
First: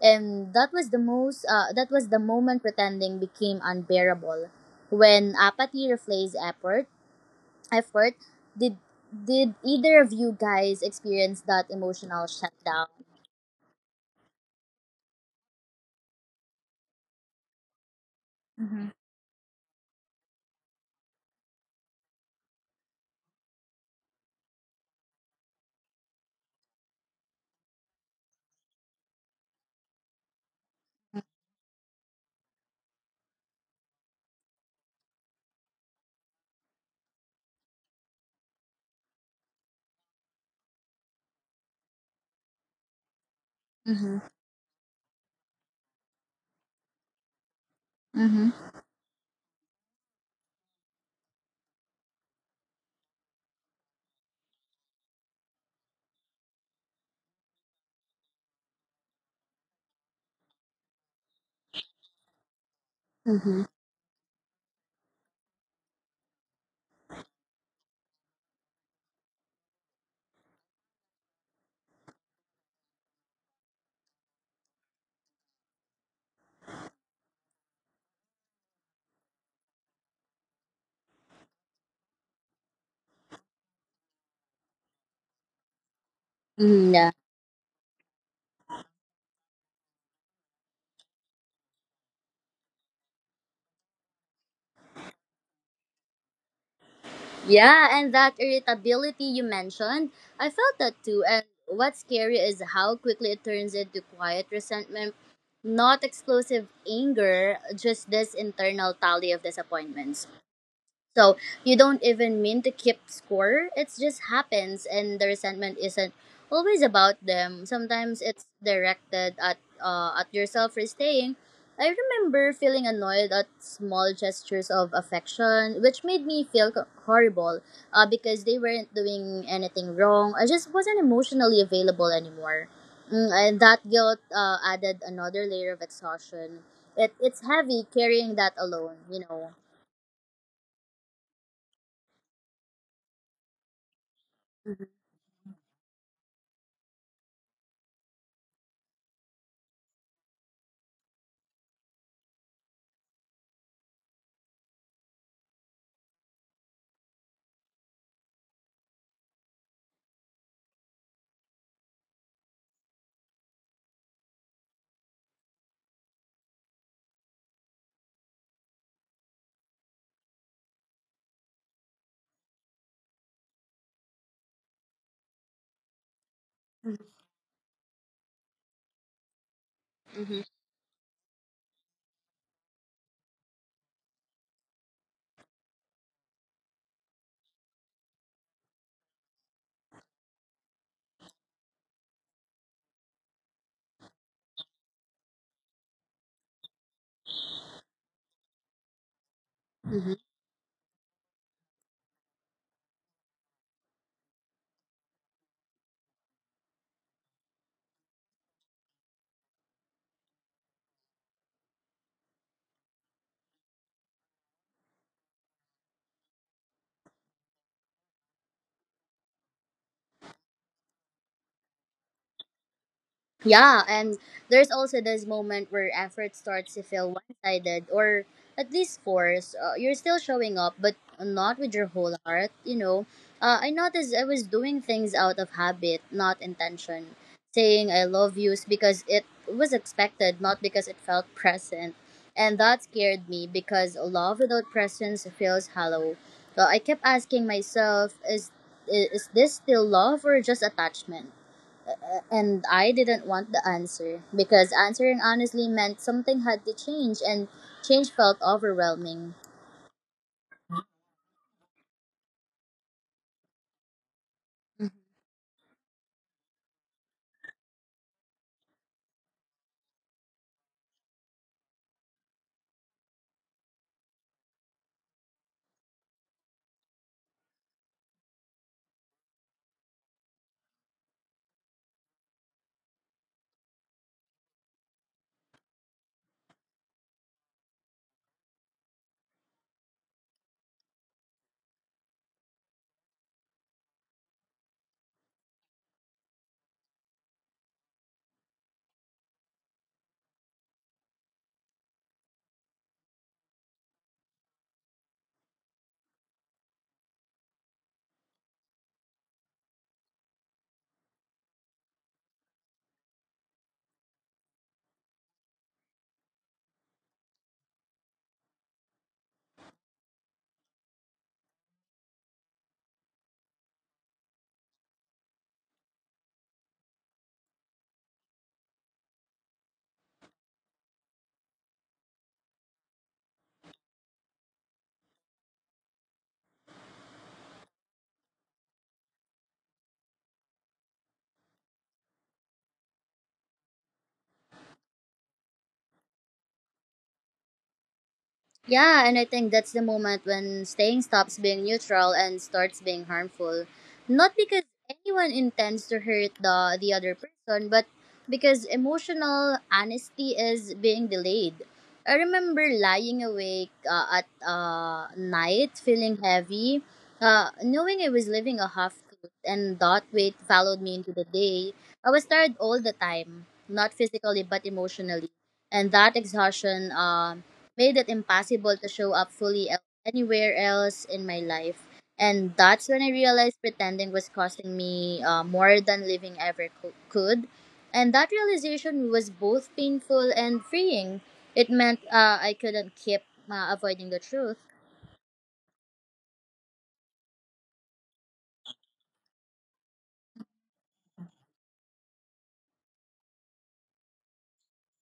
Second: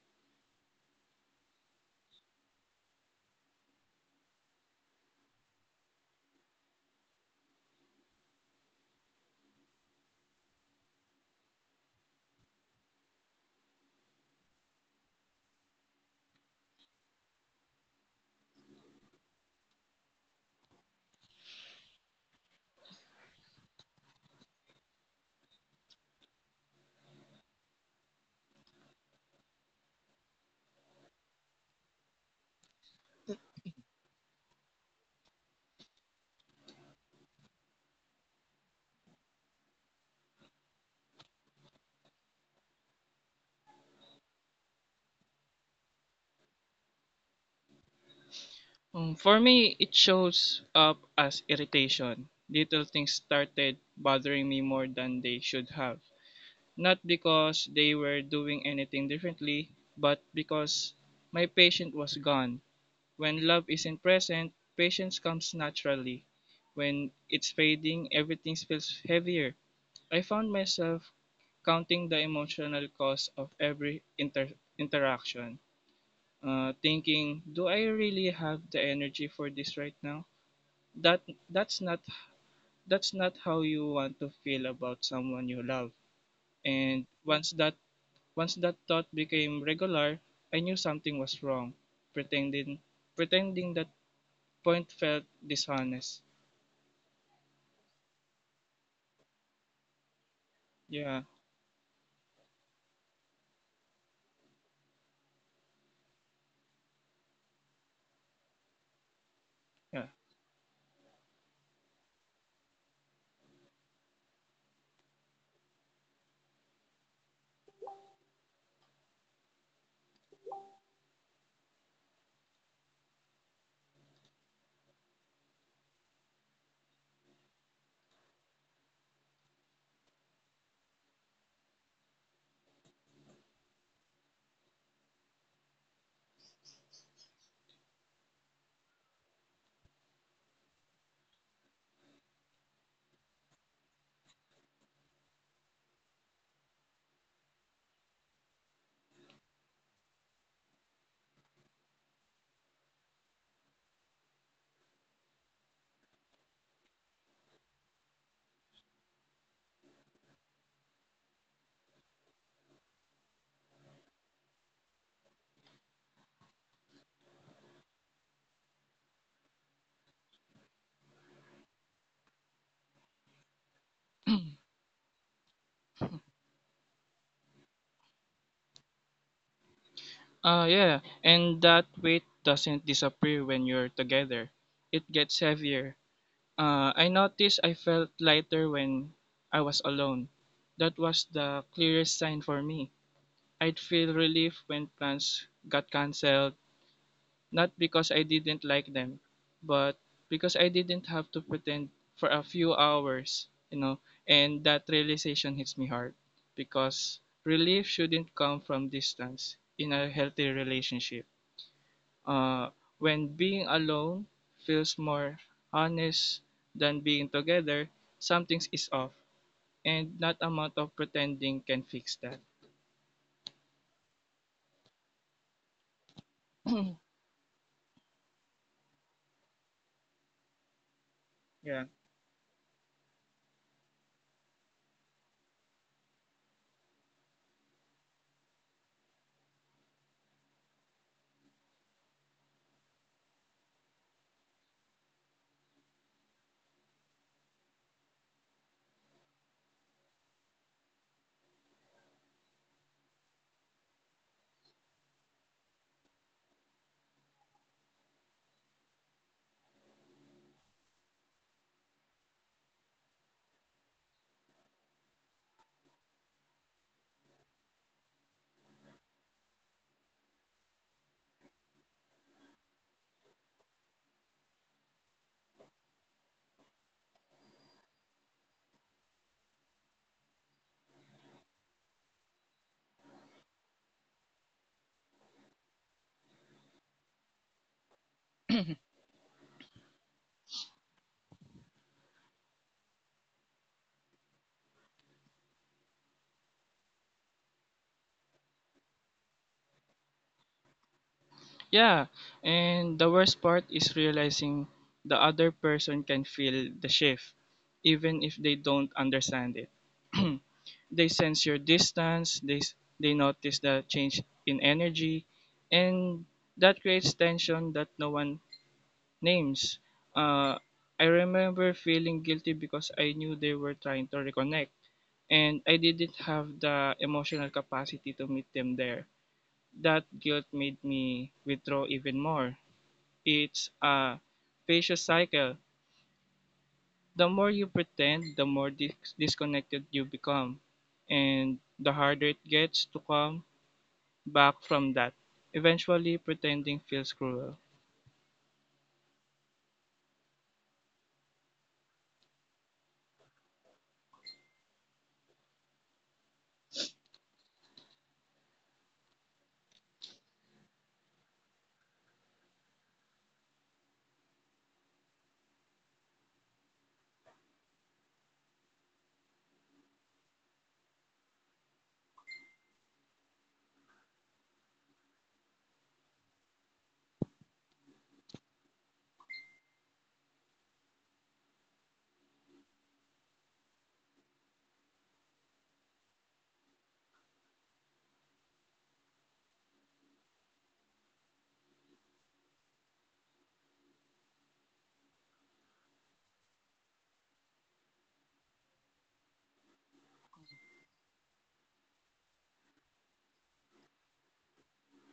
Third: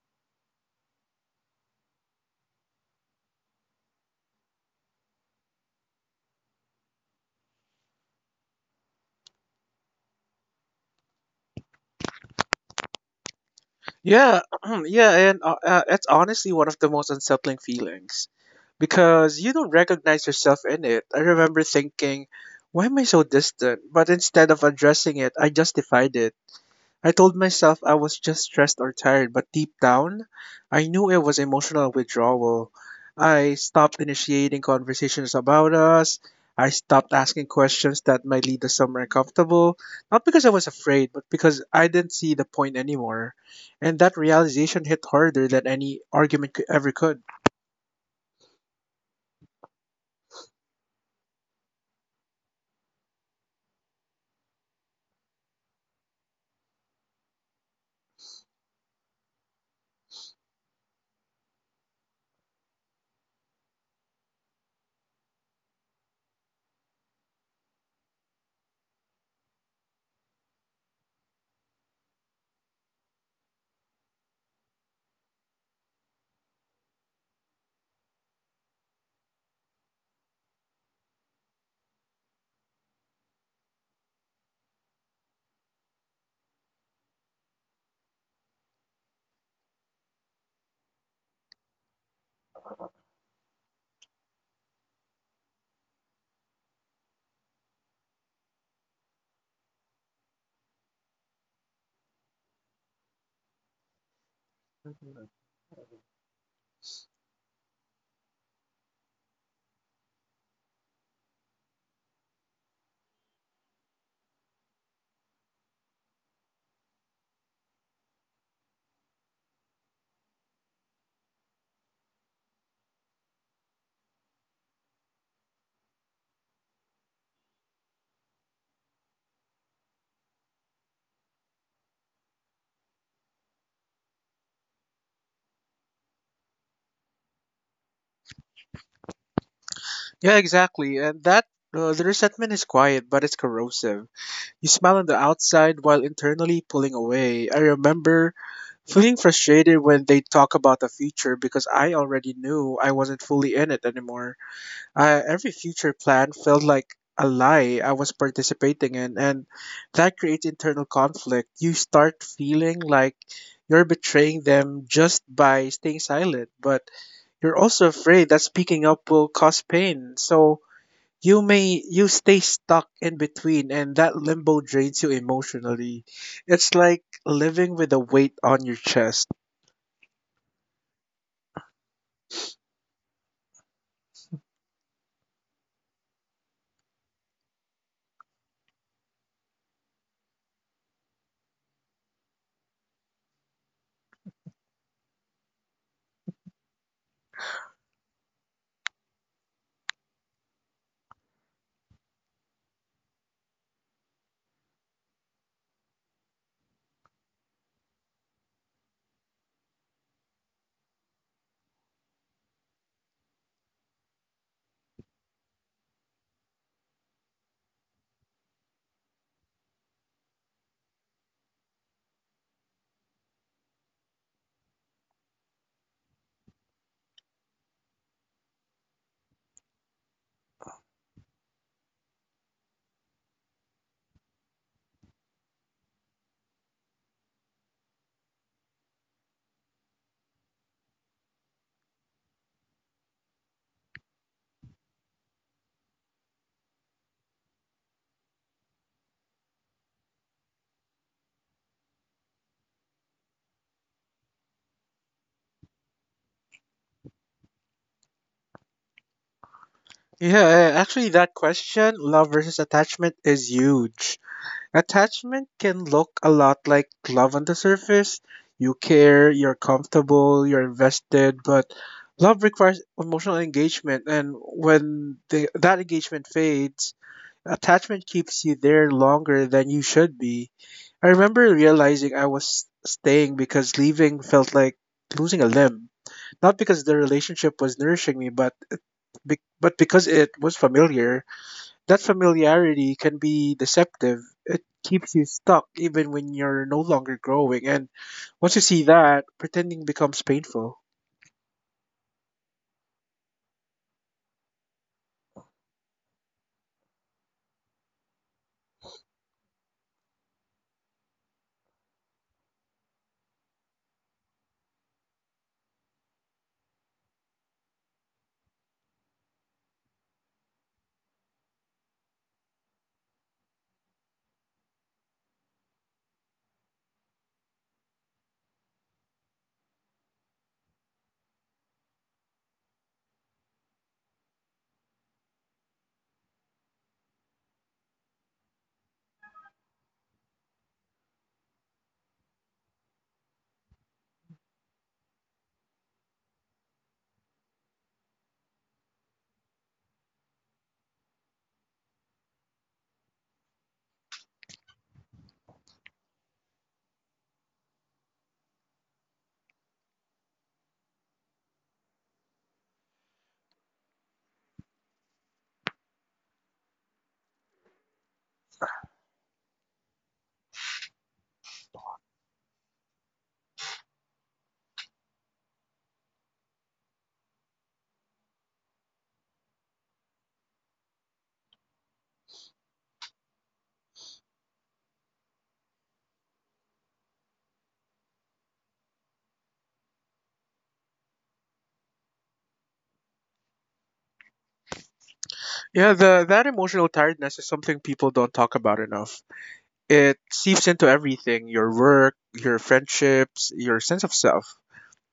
Speaker 1: And that was the moment pretending became unbearable. When apathy replaces effort, effort did did either of you guys experience that emotional shutdown?
Speaker 2: Yeah, yeah, and it's honestly one of the most unsettling feelings because you don't recognize yourself in it. I remember thinking, why am I so distant? But instead of addressing it, I justified it. I told myself I was just stressed or tired, but deep down, I knew it was emotional withdrawal. I stopped initiating conversations about us. I stopped asking questions that might lead to somewhere uncomfortable, not because I was afraid, but because I didn't see the point anymore. And that
Speaker 1: Mhm.
Speaker 2: realization hit harder than ever could.
Speaker 1: Mhm.
Speaker 3: For me, it shows up as irritation. Little things started bothering me more than they should have. Not because they were doing anything differently, but because my patient was gone. When love
Speaker 1: Mhm.
Speaker 3: isn't present, patience comes naturally. When it's fading, everything feels heavier. I found myself counting the emotional cost of every interaction, thinking, "Do I really have the energy for this right now?" That that's not that's not how you want to feel about someone you love.
Speaker 1: Mhm.
Speaker 3: And
Speaker 1: Yeah.
Speaker 3: once that thought became regular, I knew something was wrong. Pretending Pretending that point felt dishonest.
Speaker 1: Yeah, and that irritability you mentioned, I felt that
Speaker 3: Yeah,
Speaker 1: too. And what's scary is how quickly it turns into quiet resentment,
Speaker 2: Mhm.
Speaker 1: not explosive anger, just this internal tally of
Speaker 3: yeah.
Speaker 1: disappointments. So you don't even mean to keep score. It just happens, and the resentment isn't always about them. Sometimes it's directed at yourself for staying. I remember feeling annoyed at small gestures of affection, which made me feel horrible because they weren't doing anything wrong. I just wasn't emotionally available anymore. Mm, and that guilt added another layer of exhaustion. It's heavy carrying that alone, you know.
Speaker 2: Yeah, exactly. And that the resentment is quiet, but it's corrosive. You smile on the outside while internally pulling away. I remember feeling frustrated when they talk about the future because I already knew I wasn't fully in it anymore. Every future plan felt like a lie I was participating in, and that creates internal conflict. You start feeling like you're betraying them just by staying silent, but you're also afraid that speaking up will cause pain. So you stay stuck in between, and that limbo drains you emotionally. It's like living with a weight on your chest.
Speaker 1: Mm-hmm.
Speaker 3: Yeah, and that weight doesn't disappear when you're together. It gets heavier. I noticed I felt lighter when I was alone. That was the clearest sign for me. I'd feel relief when plans got cancelled, not because I didn't like them, but because I didn't have to pretend for a few hours, you know, and that realization hits me hard because relief shouldn't come from distance in a healthy relationship. Uh, when being alone feels more honest than being together, something is off, and not amount of pretending can fix that.
Speaker 1: Yeah, and there's also this moment where effort starts to feel one sided or at least forced. You're still showing up, but not with
Speaker 3: Yeah.
Speaker 1: your whole heart, you know. I noticed I was doing things out of habit, not intention. Saying I love yous because it was expected, not because it felt present. And that scared me because love without presence feels hollow. So I kept asking myself, is this still love or just attachment? And I didn't want the answer because answering honestly meant something had to change, and change felt overwhelming.
Speaker 2: Yeah, actually, that question, love versus attachment, is huge. Attachment can look a lot like love on the surface. You care, you're comfortable, you're invested, but love requires emotional engagement. And when that engagement fades, attachment keeps you there longer than you should be. I remember realizing I was staying because leaving felt like losing a limb, not because the relationship was nourishing me, but but because it was familiar. That familiarity can be deceptive. It keeps you stuck even when you're no longer growing. And once you see that, pretending becomes painful.
Speaker 3: Yeah, and the worst part is realizing the other person can feel the shift, even if they don't understand it. They sense your distance, they, they notice the change in energy, and that creates tension that no one names. Uh, I remember feeling guilty because I knew they were trying to reconnect, and I didn't have the emotional capacity to meet them there. That guilt made me withdraw even more. It's a vicious cycle. The more you pretend, the more disconnected you become, and the harder it gets to come back from that. Eventually, pretending feels cruel.
Speaker 1: Yeah, and I think that's the moment when staying stops being neutral and starts being harmful. Not because anyone intends to hurt the other person, but because emotional honesty is being delayed. I remember lying awake at night, feeling heavy, knowing I was living a half truth, and that weight followed me into the day. I was tired all the time, not physically but emotionally, and that exhaustion made it impossible to show up fully anywhere else in my life. And that's when I realized pretending was costing me more than living ever could. And that realization was both painful and freeing. It meant I couldn't keep avoiding the truth.
Speaker 2: Yeah, the that emotional tiredness is something people don't talk about enough. It seeps into everything, your work, your friendships, your sense of self.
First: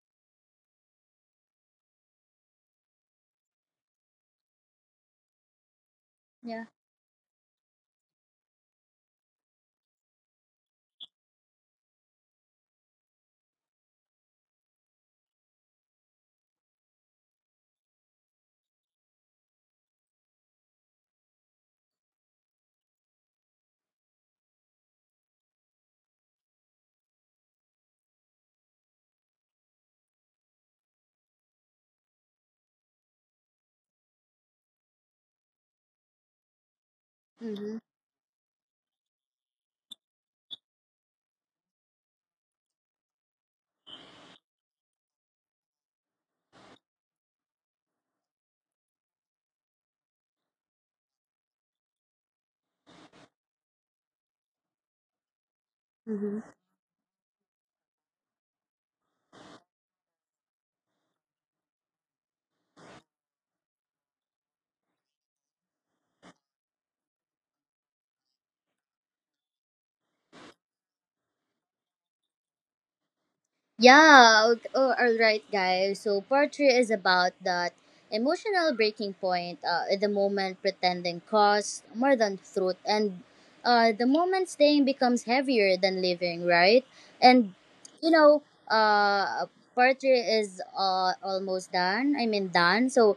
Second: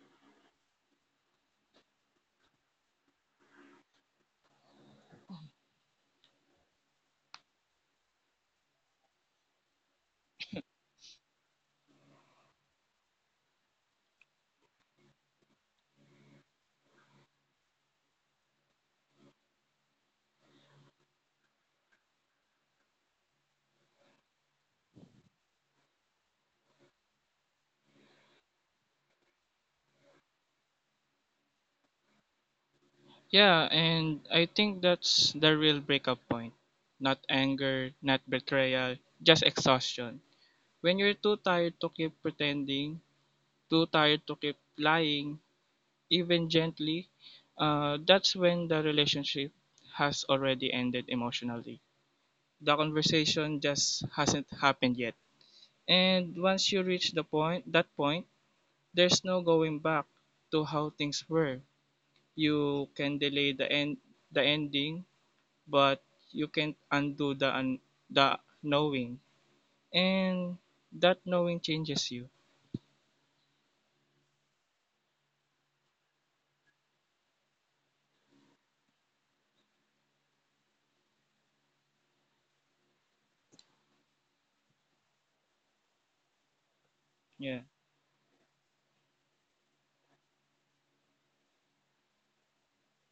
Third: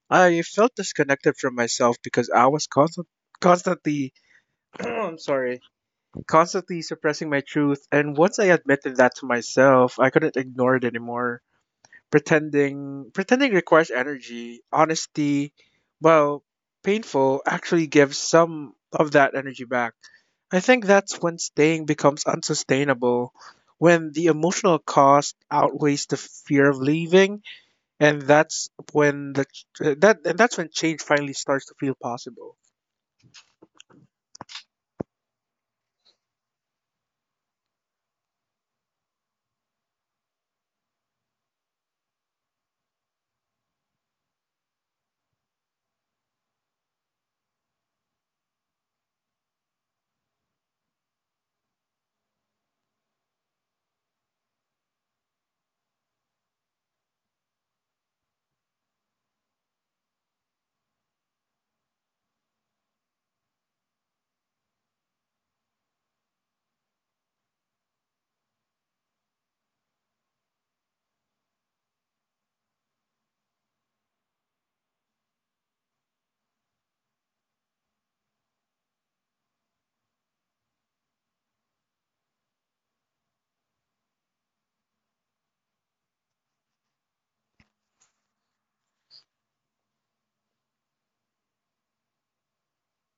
Speaker 2: I felt disconnected from myself because I was constantly I'm sorry,
Speaker 1: Yeah.
Speaker 2: constantly suppressing my truth. And once I admitted that to myself, I couldn't ignore it anymore. Pretending pretending requires energy, honesty, well, painful actually gives some of that energy back. I think that's when staying becomes unsustainable, when the emotional cost outweighs the fear of leaving, and that's when the that and that's when change finally starts to feel possible.
Speaker 3: Yeah, and I think that's the real breakup point. Not
Speaker 1: Mm-hmm.
Speaker 3: anger, not betrayal, just exhaustion. When you're too tired to keep pretending, too tired to keep lying, even gently, that's when the relationship has already ended emotionally. The conversation just hasn't happened yet.
Speaker 1: Mm-hmm.
Speaker 3: And once you reach that point, there's no going back to how things were. You can delay the ending, but you can't undo the knowing, and that knowing changes you.
Speaker 1: Yeah, oh, all right, guys. So, part three is about that emotional breaking point, at the moment pretending costs more than truth, and the moment staying becomes heavier than living, right? And
Speaker 3: Yeah.
Speaker 1: you know, part three is almost done. I mean, done. So,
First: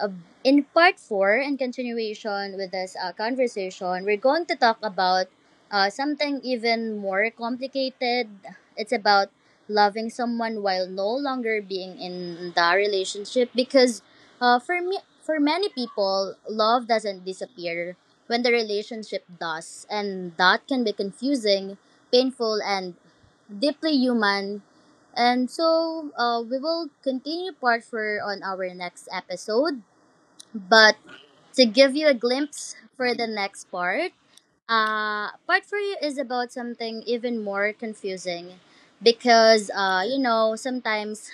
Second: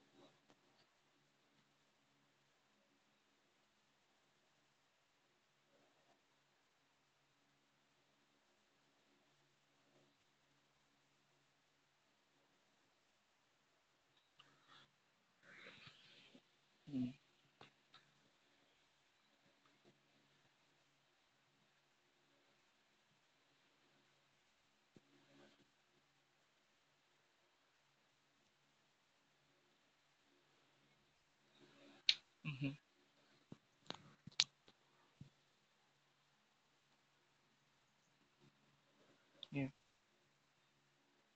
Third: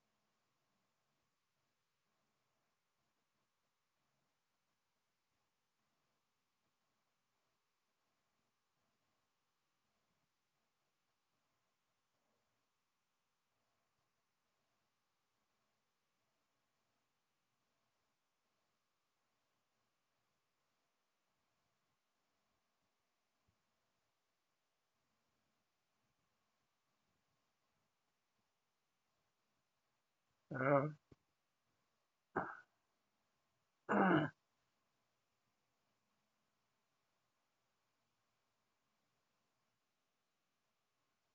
Speaker 1: uh, in part four, in continuation with this conversation, we're going to talk about something even more complicated. It's about loving someone while no longer being in the relationship because for me, for many people, love
Speaker 3: Mm.
Speaker 1: doesn't disappear when the relationship does, and that can be confusing, painful, and deeply human. And so, we will continue part four on our next episode.
Speaker 2: Uh,
Speaker 1: But to give you a
Speaker 3: Mm-hmm.
Speaker 1: glimpse for the next part, part for you is about something even more confusing
Speaker 3: Yeah.
Speaker 1: because, you know, sometimes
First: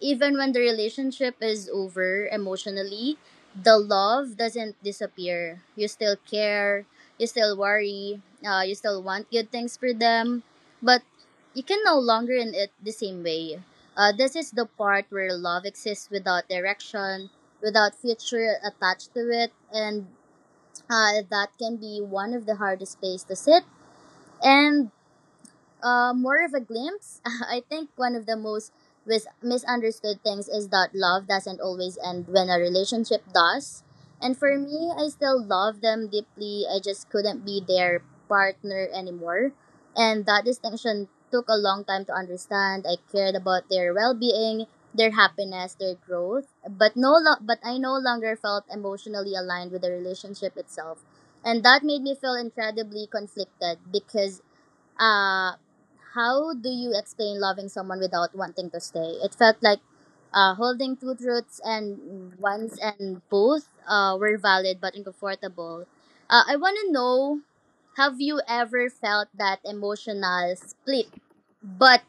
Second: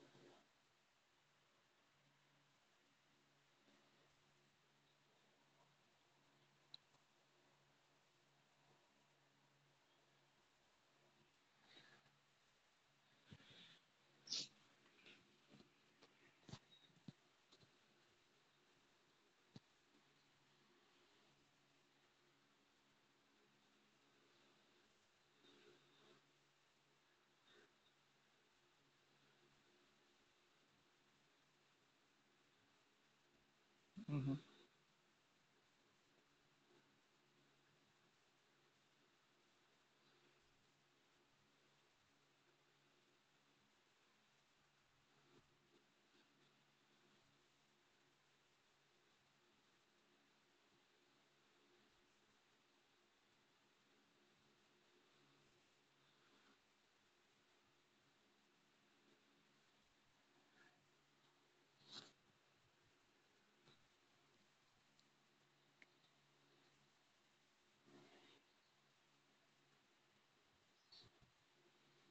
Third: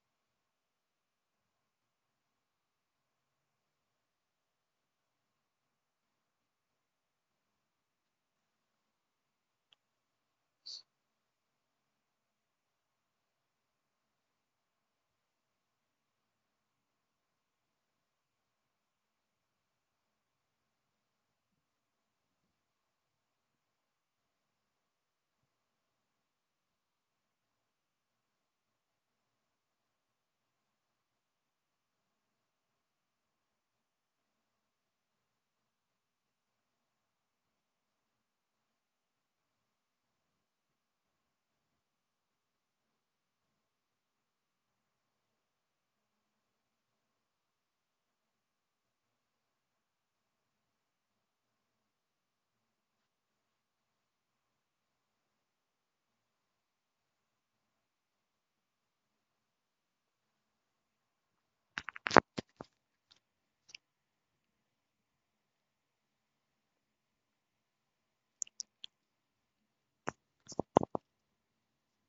Speaker 1: even when the relationship is over emotionally, the love doesn't disappear. You still care, you still worry, you still want good things for them, but you can no longer in it the same way. This is the part where love exists without direction, without future attached to it, and that can be one of the hardest places to sit. And more of a glimpse. I think one of the most misunderstood things is that love doesn't always end when a relationship does.
Speaker 3: Mm-hmm.
Speaker 1: And for me, I still love them deeply. I just couldn't be their partner anymore. And that distinction took a long time to understand. I cared about their well-being, their happiness, their growth, but but I no longer felt emotionally aligned with the relationship itself. And that made me feel incredibly conflicted because, uh, how do you explain loving someone without wanting to stay? It felt like holding two truths and ones, and both were valid but uncomfortable. I want to know, have you ever felt that emotional split? But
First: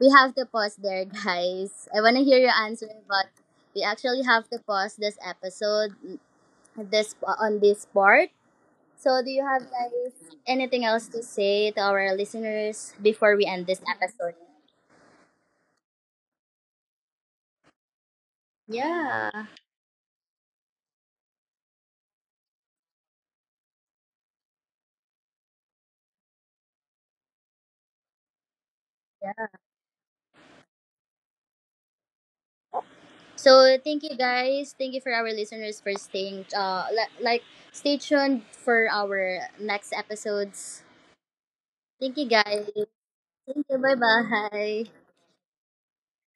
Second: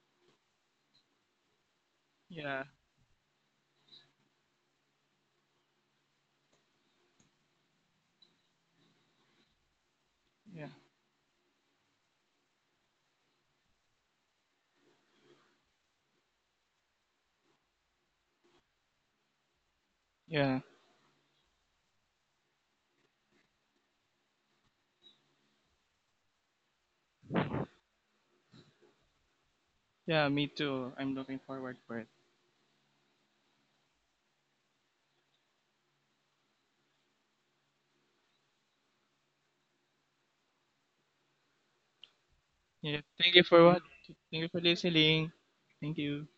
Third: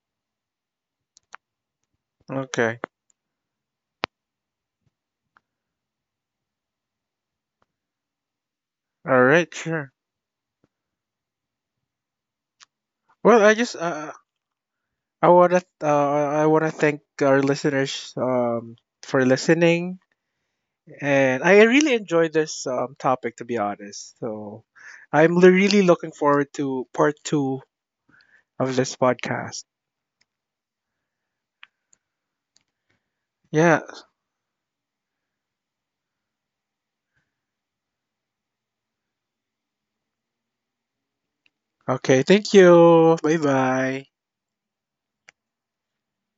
Speaker 1: we have to pause there, guys. I want to hear your
Speaker 3: Yeah.
Speaker 2: Okay.
Speaker 1: answer, but we actually have to pause this episode, this on this part. So,
Speaker 2: All
Speaker 1: do you
Speaker 2: right.
Speaker 1: have
Speaker 2: Sure.
Speaker 1: guys
Speaker 3: Yeah.
Speaker 1: anything else to say to our listeners before we
Speaker 2: Well,
Speaker 1: end this episode?
Speaker 2: I wanna thank our listeners for
Speaker 1: Yeah.
Speaker 2: listening,
Speaker 3: Yeah.
Speaker 2: and I really enjoyed this topic to be honest. So really looking forward to part two of this podcast.
Speaker 3: Yeah, me too. I'm looking forward for it.
Speaker 1: So
Speaker 2: Yeah.
Speaker 1: thank you guys. Thank you for our listeners for staying like stay tuned for our next episodes. Thank
Speaker 2: Okay.
Speaker 1: you
Speaker 2: Thank
Speaker 1: guys.
Speaker 3: Yeah,
Speaker 2: you.
Speaker 3: thank
Speaker 2: Bye
Speaker 3: you for
Speaker 1: Thank you.
Speaker 3: what.
Speaker 2: bye.
Speaker 3: Thank you for
Speaker 1: Bye-bye.
Speaker 3: listening. Thank you.